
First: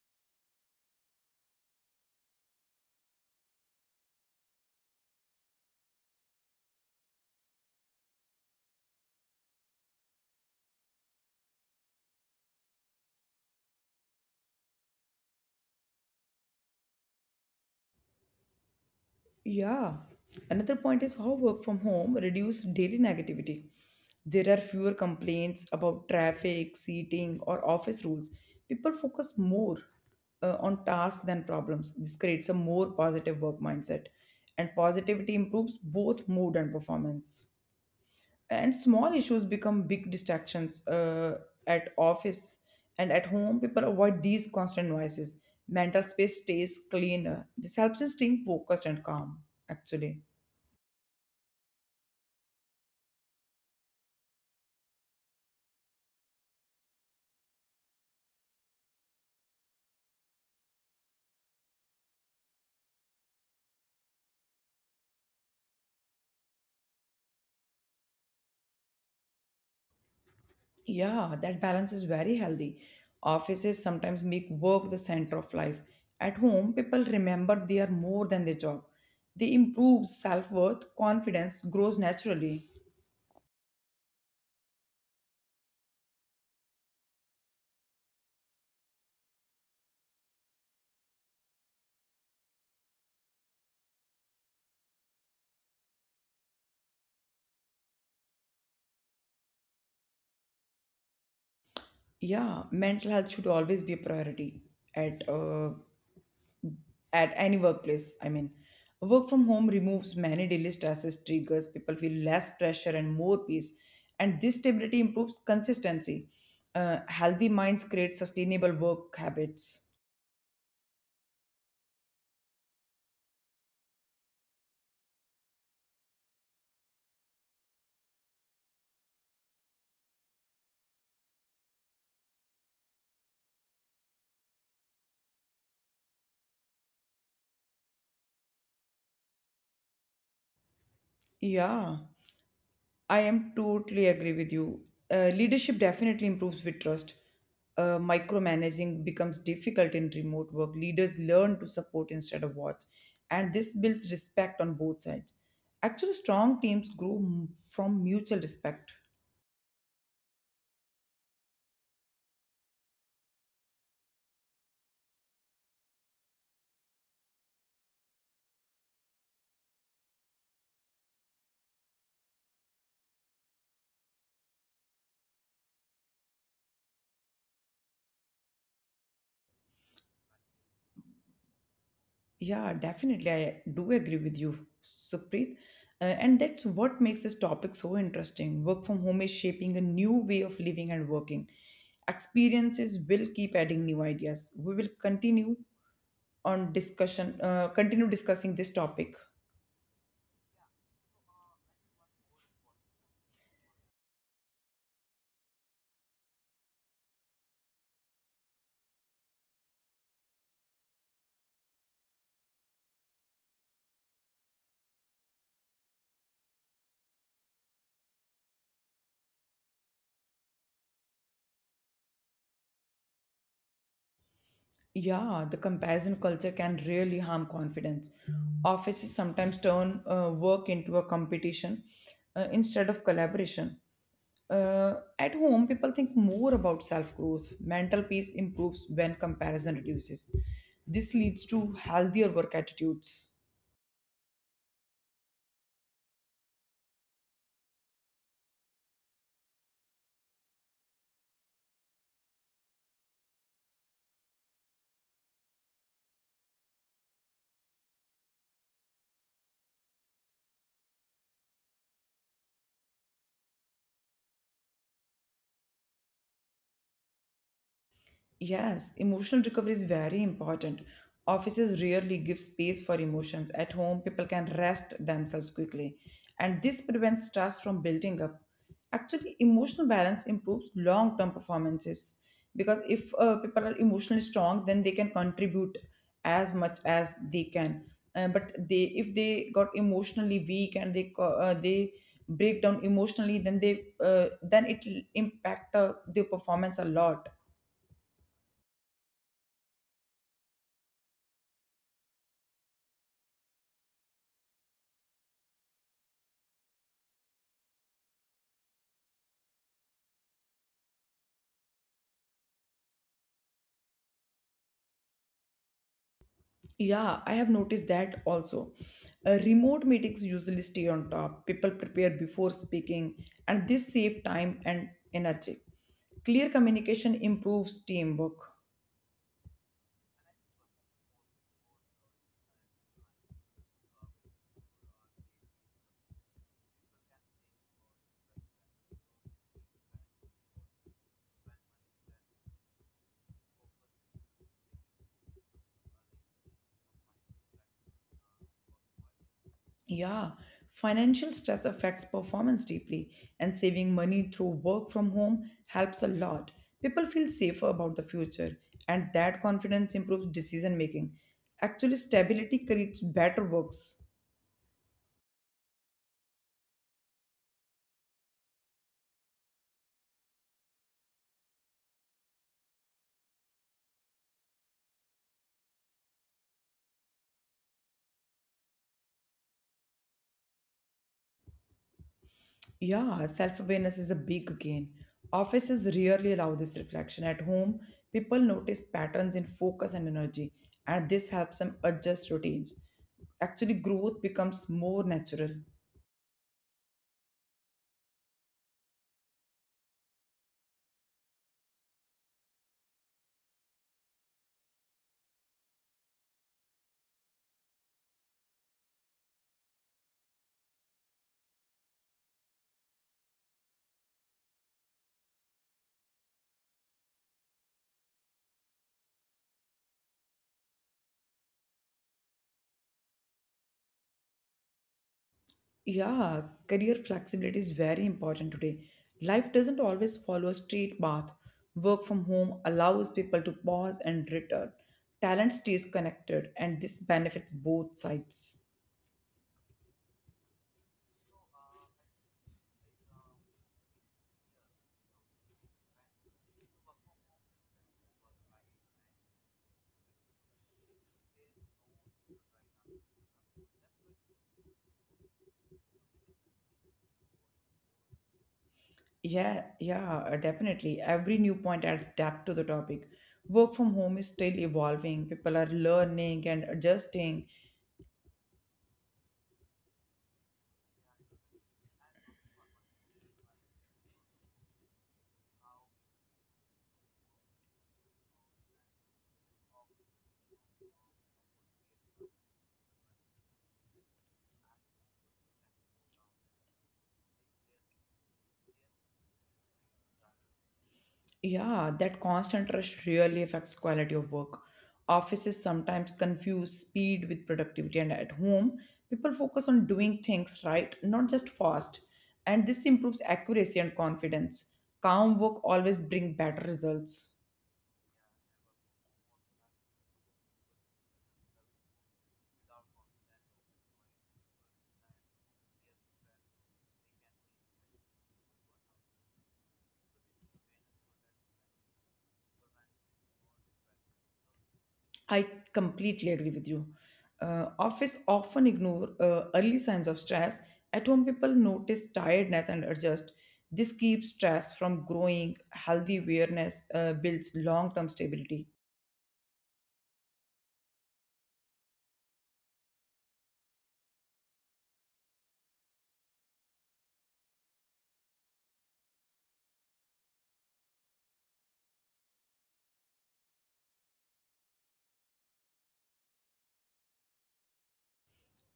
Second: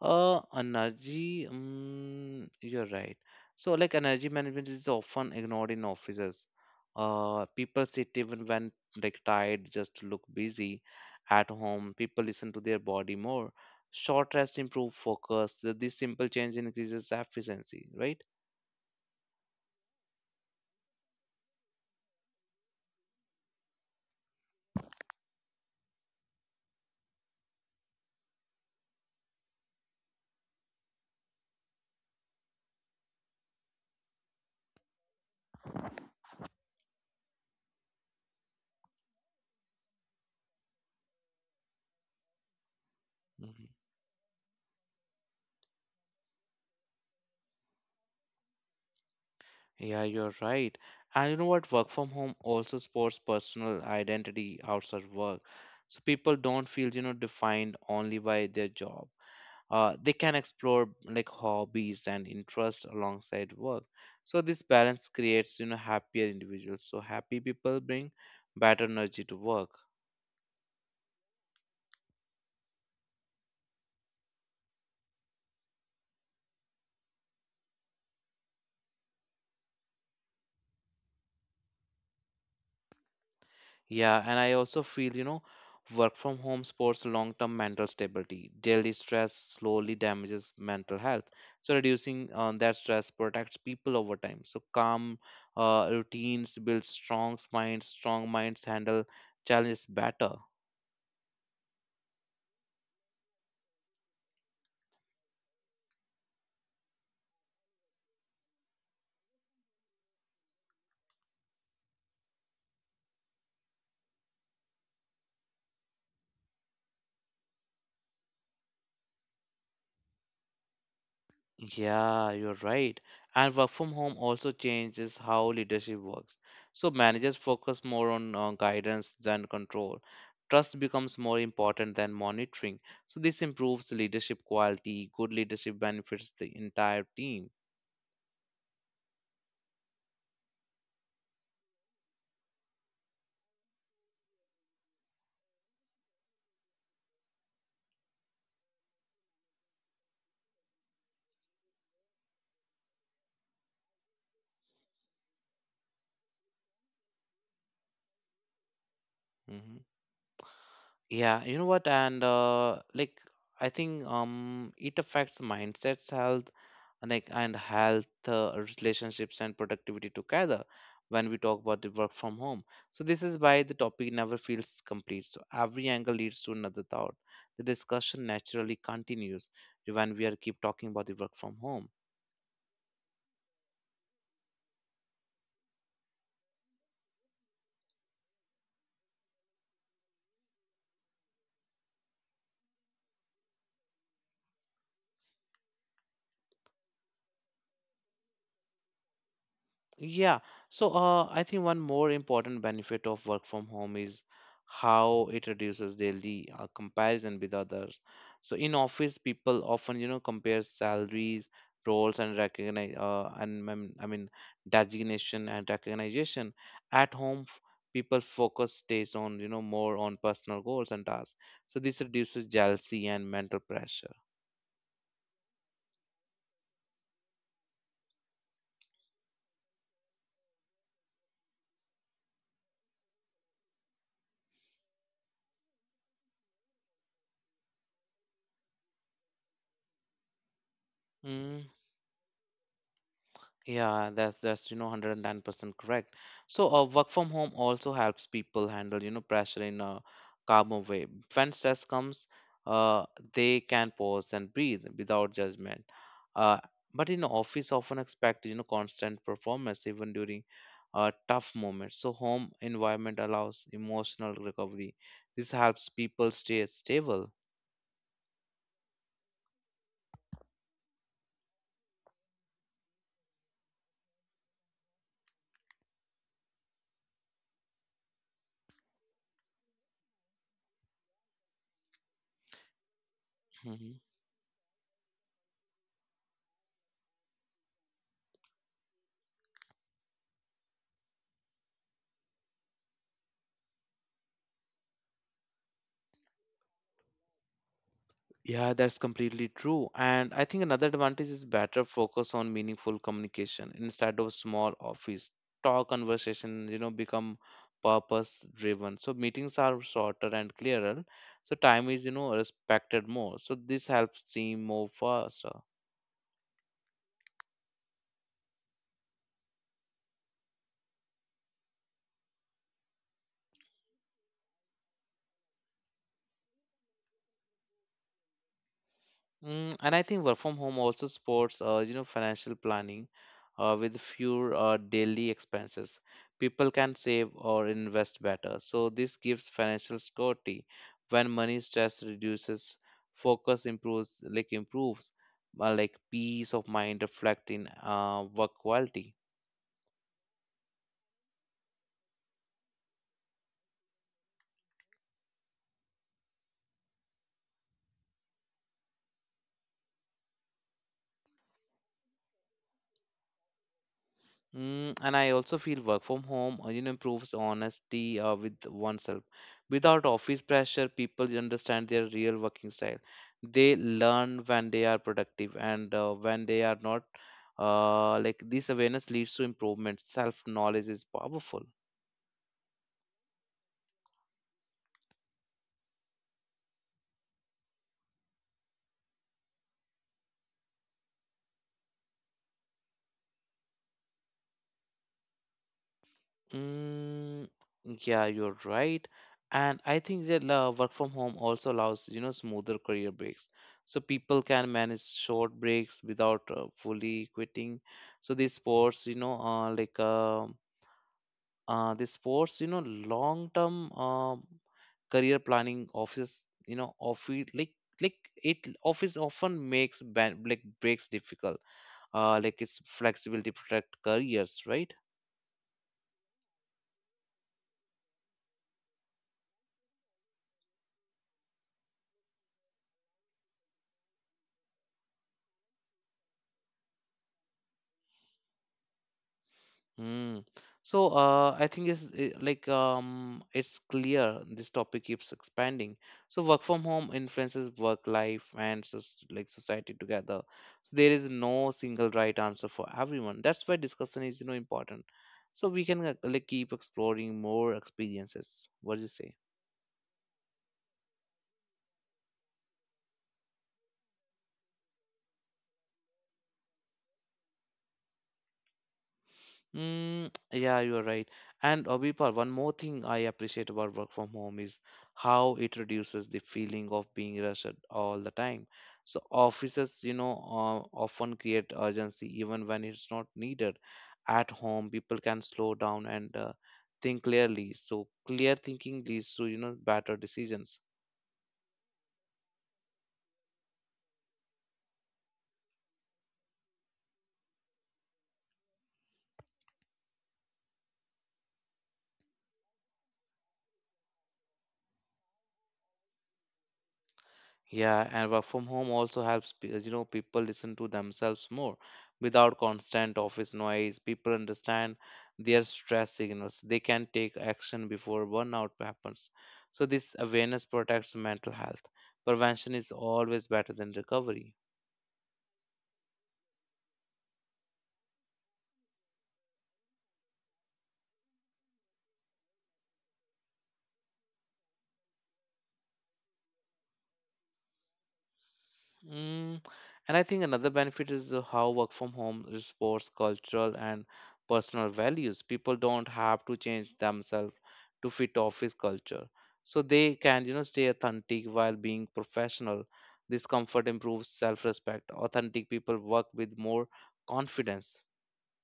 Speaker 1: Energy. Mm, you're right. So like energy management is often ignored in offices. People sit even when like tired, just to look busy. At home, people listen to their body more. Short rest improve focus. This simple change increases efficiency, right?
Speaker 2: Yeah. Another point is how work from home reduced daily negativity. There are fewer complaints about traffic, seating, or office rules. People focus more on tasks than problems. This creates a more positive work mindset, and positivity improves both mood and performance. And small issues become big distractions at office, and at home people avoid these constant noises. Mental space stays cleaner. This helps us staying focused and calm,
Speaker 1: Yeah,
Speaker 2: actually.
Speaker 1: you're right. And you know what? Work from home also supports personal identity outside work. So people don't feel, defined only by their job. They can explore like hobbies and interests alongside work. So this balance creates, happier individuals. So happy people bring better energy to work.
Speaker 2: Yeah, that balance is very healthy. Offices sometimes make work the center of life. At home, people remember they are more than their job. They improve self-worth. Confidence grows naturally.
Speaker 1: Yeah, and I also feel, work from home supports long term mental stability. Daily stress slowly damages mental health. So, reducing that stress protects people over time. So, calm routines build strong minds handle challenges better.
Speaker 2: Yeah, mental health should always be a priority at uh, at any workplace. I mean, work from home removes many daily stresses, triggers, people feel less pressure and more peace. And this stability improves consistency. Healthy minds create sustainable work habits.
Speaker 1: Yeah, you're right. And work from home also changes how leadership works. So managers focus more on guidance than control. Trust becomes more important than monitoring. So this improves leadership quality. Good leadership benefits the entire team.
Speaker 2: Yeah. I am totally agree with you. Leadership definitely improves with trust. Micromanaging becomes difficult in remote work. Leaders learn to support instead of watch, and this builds respect on both sides. Actually, strong teams grow from mutual respect.
Speaker 1: Hmm. Yeah, you know what? And I think it affects mindsets, health, like and health relationships and productivity together when we talk about the work from home. So this is why the topic never feels complete, so every angle leads to another thought. The discussion naturally continues when we are keep talking about the work from home.
Speaker 2: Yeah, definitely, I do agree with you, Supreet. And that's what makes this topic so interesting. Work from home is shaping a new way of living and working. Experiences will keep adding new ideas. We will continue on discussion continue discussing this topic.
Speaker 1: Yeah. So I think one more important benefit of work from home is how it reduces daily comparison with others. So in office, people often, compare salaries, roles, and recognize and I mean designation and recognition. At home, people focus stays on, more on personal goals and tasks. So this reduces jealousy and mental pressure.
Speaker 2: Yeah, the comparison culture can really harm confidence. Offices sometimes turn work into a competition instead of collaboration. uh, at home, people think more about self growth. Mental peace improves when comparison reduces. This leads
Speaker 1: Hmm.
Speaker 2: to healthier work attitudes.
Speaker 1: Yeah, that's you know 110% correct. So work from home also helps people handle you know pressure in a calmer way. When stress comes, uh, they can pause and breathe without judgment. Uh, but in office, often expect you know constant performance even during tough moments. So home environment allows emotional recovery. This helps people stay stable.
Speaker 2: Yes, emotional recovery is very important. Offices rarely give space for emotions. At home, people can rest themselves quickly, and this prevents stress from building up. Actually, emotional balance improves long term performances, because if people are
Speaker 1: [LAUGHS]
Speaker 2: emotionally strong, then they can contribute as much as they can. But if they got emotionally weak and they break down emotionally, then they then it will impact their performance a lot.
Speaker 1: Yeah, that's completely true. And I think another advantage is better focus on meaningful communication instead of small office talk conversation, become purpose driven. So meetings are shorter and clearer. So time is, respected more. So this helps team move faster.
Speaker 2: Yeah, I have noticed that also. Remote meetings usually stay on top, people prepare before speaking, and this saves time and energy. Clear communication improves teamwork.
Speaker 1: Mm, and I think work from home also supports, financial planning with fewer daily expenses. People can save or invest better. So this gives financial security. When money stress reduces, focus improves, like peace of mind reflect in work quality.
Speaker 2: Yeah, financial stress affects performance deeply, and saving money through work from home helps a lot. People feel safer about the future, and that confidence improves decision making. Actually, stability creates better works.
Speaker 1: Mm, and I also feel work from home improves honesty with oneself. Without office pressure, people understand their real working style. They learn when they are productive and when they are not. Like this awareness leads to improvement. Self knowledge is powerful.
Speaker 2: Yeah, self awareness is a big gain. Offices rarely allow this reflection. At home, people notice patterns in focus and energy, and this helps them adjust routines. Actually, growth becomes more natural.
Speaker 1: Mm, yeah, you're right. And I think that work from home also allows, smoother career breaks. So people can manage short breaks without fully quitting. So these sports, these sports, long-term career planning office, office like it office often makes ban like breaks difficult. Like it's flexibility to protect careers, right?
Speaker 2: Yeah, career flexibility is very important today. Life doesn't always follow a straight path. Work from home allows people to pause and return. Talent stays connected, and this benefits both sides.
Speaker 1: Mm. So I think it's eh, like it's clear this topic keeps expanding. So work from home influences work life and so, like society together. So there is no single right answer for everyone. That's why discussion is, you know, important. So we can like keep exploring more experiences. What do you say?
Speaker 2: Yeah, yeah, definitely. Every new point adds depth to the topic. Work from home is still evolving. People are learning and adjusting.
Speaker 1: Mm, yeah, you're right. And Abhipar, one more thing I appreciate about work from home is how it reduces the feeling of being rushed all the time. So offices, often create urgency even when it's not needed. At home, people can slow down and think clearly. So clear thinking leads to, you know, better decisions.
Speaker 2: Yeah, that constant rush really affects quality of work. Offices sometimes confuse speed with productivity, and at home, people focus on doing things right, not just fast. And this improves accuracy and confidence. Calm work always bring better results.
Speaker 1: Yeah, and work from home also helps people listen to themselves more without constant office noise. People understand their stress signals. They can take action before burnout happens. So this awareness protects mental health. Prevention is always better than recovery.
Speaker 2: I completely agree with you. Office often ignore early signs of stress. At home, people notice tiredness and adjust. This keeps stress from growing. Healthy awareness builds long term stability.
Speaker 1: Mm, and I think another benefit is how work from home supports cultural and personal values. People don't have to change themselves to fit office culture. So they can, you know, stay authentic while being professional. This comfort improves self-respect. Authentic people work with more confidence.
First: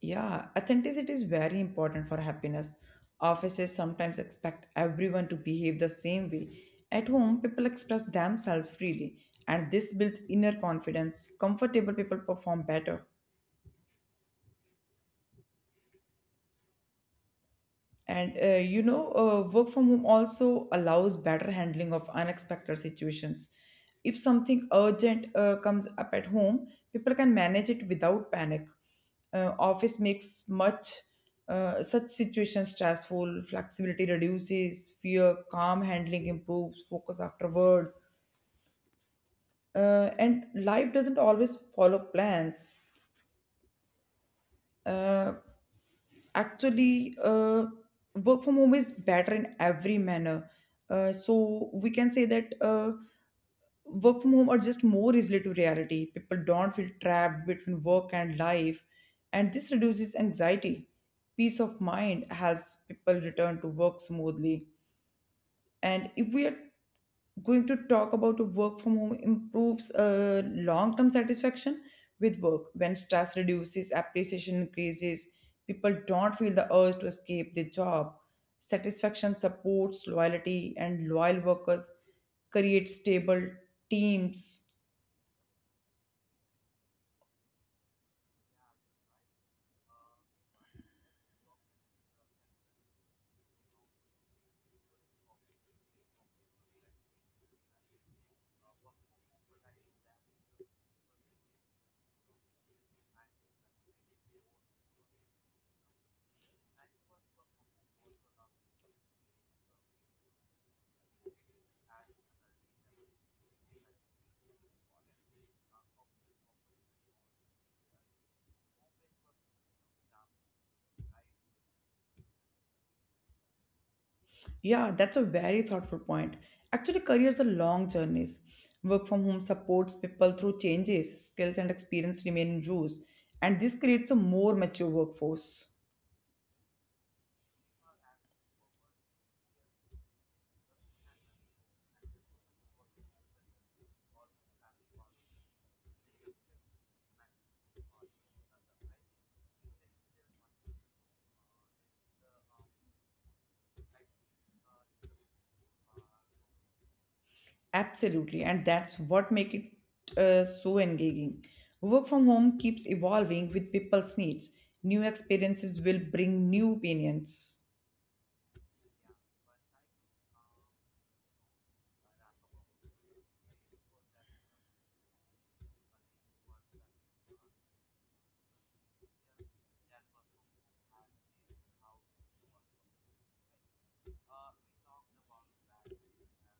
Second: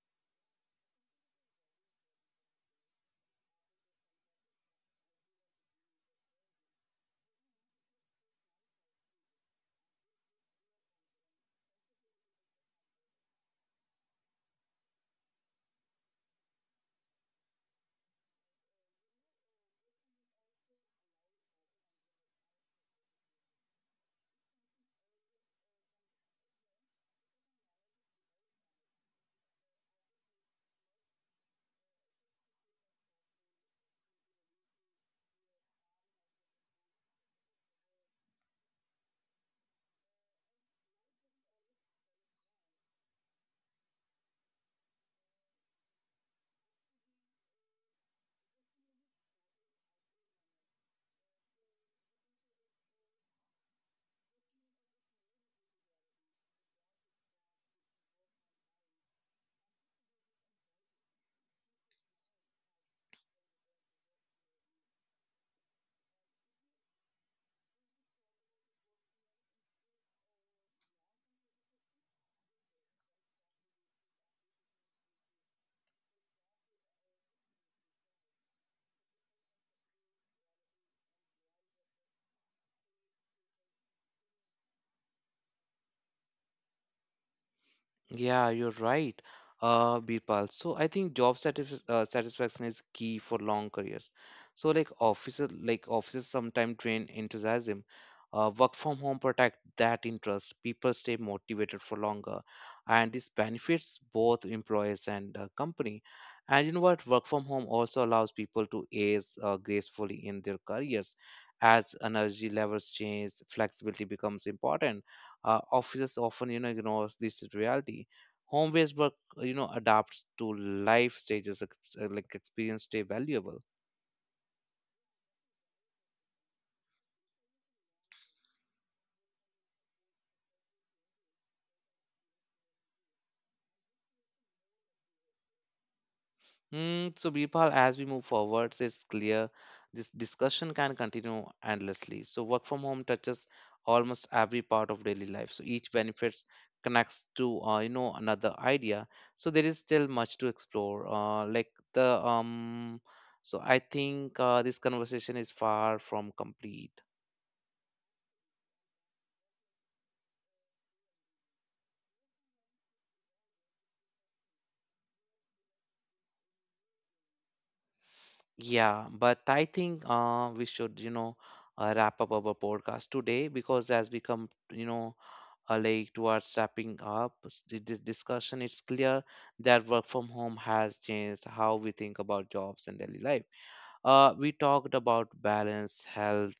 Speaker 2: Yeah, authenticity is very important for happiness. Offices sometimes expect everyone to behave the same way. At home, people express themselves freely, and this builds inner confidence. Comfortable people perform better. And work from home also allows better handling of unexpected situations. If something urgent comes up at home, people can manage it without panic. Office makes much such situations stressful. Flexibility reduces fear. Calm handling improves focus afterward. And life doesn't always follow plans. uh, actually, work from home is better in every manner, so we can say that work from home are just more easily to reality. People don't feel trapped between work and life, and this reduces anxiety. Peace of mind helps people return to work smoothly. And if we are going to talk about work from home, improves long-term satisfaction with work. When stress reduces, appreciation increases. People don't feel the urge to escape their job. Satisfaction supports loyalty, and loyal workers create stable teams.
Speaker 1: Yeah, you're right, Birpal. So I think job satisf satisfaction is key for long careers. So like offices sometimes drain enthusiasm. Work from home protect that interest. People stay motivated for longer, and this benefits both employees and company. And you know what? Work from home also allows people to age gracefully in their careers. As energy levels change, flexibility becomes important. Offices often, you know, ignores this reality. Home-based work, you know, adapts to life stages experience stay valuable.
Speaker 2: Yeah, that's a very thoughtful point. Actually, careers are long journeys. Work from home supports people through changes. Skills and experience remain in use, and this creates a more mature workforce.
Speaker 1: Mm, so, Bipal, as we move forward, so it's clear this discussion can continue endlessly. So, work from home touches almost every part of daily life. So, each benefits connects to, you know, another idea. So, there is still much to explore. Like the so I think this conversation is far from complete.
Speaker 2: Absolutely, and that's what make it so engaging. Work from home keeps evolving with people's needs. New experiences will bring new opinions.
Speaker 1: Yeah, but I think we should, you know, wrap up our podcast today because as we come, you know, like towards wrapping up this discussion. It's clear that work from home has changed how we think about jobs and daily life. We talked about balance, health,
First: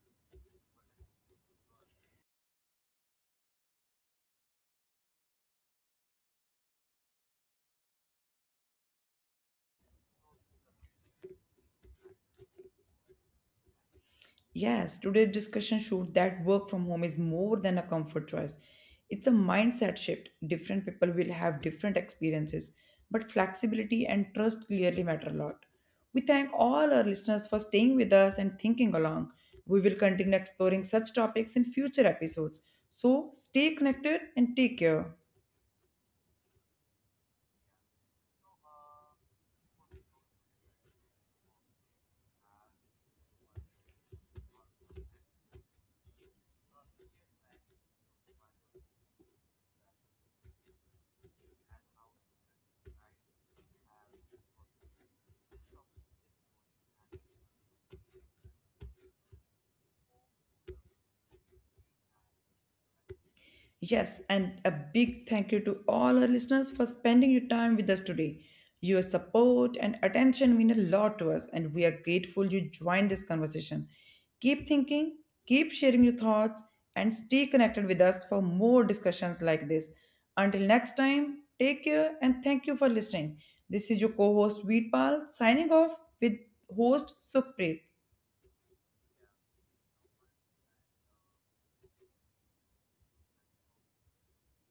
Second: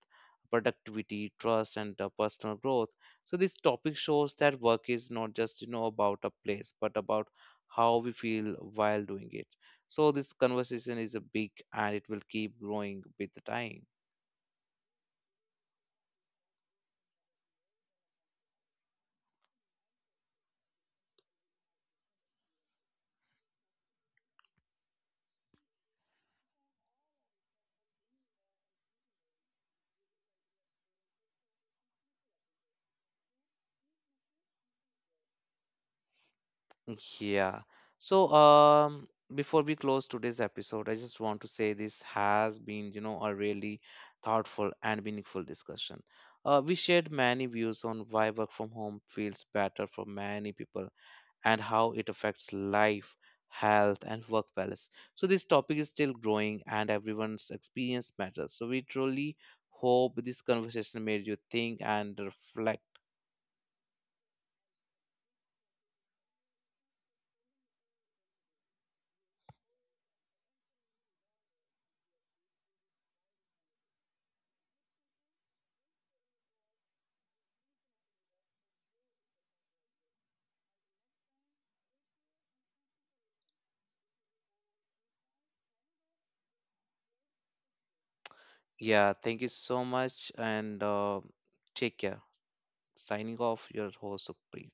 Speaker 1: productivity, trust, and personal growth. So this topic shows that work is not just, you know, about a place, but about how we feel while doing it. So this conversation is a big, and it will keep growing with the time.
Speaker 2: Yes, today's discussion showed that work from home is more than a comfort choice. It's a mindset shift. Different people will have different experiences, but flexibility and trust clearly matter a lot. We thank all our listeners for staying with us and thinking along. We will continue exploring such topics in future episodes. So stay connected and take care.
Speaker 1: Yeah. So, before we close today's episode, I just want to say this has been, you know, a really thoughtful and meaningful discussion. We shared many views on why work from home feels better for many people and how it affects life, health, and work balance. So, this topic is still growing and everyone's experience matters. So, we truly hope this conversation made you think and reflect.
Speaker 2: Yes, and a big thank you to all our listeners for spending your time with us today. Your support and attention mean a lot to us, and we are grateful you joined this conversation. Keep thinking, keep sharing your thoughts, and stay connected with us for more discussions like this. Until next time, take care and thank you for listening. This is your co host Veerpal signing off with host Sukhpreet.
Speaker 1: Yeah, thank you so much and take care. Signing off, your host Supreet.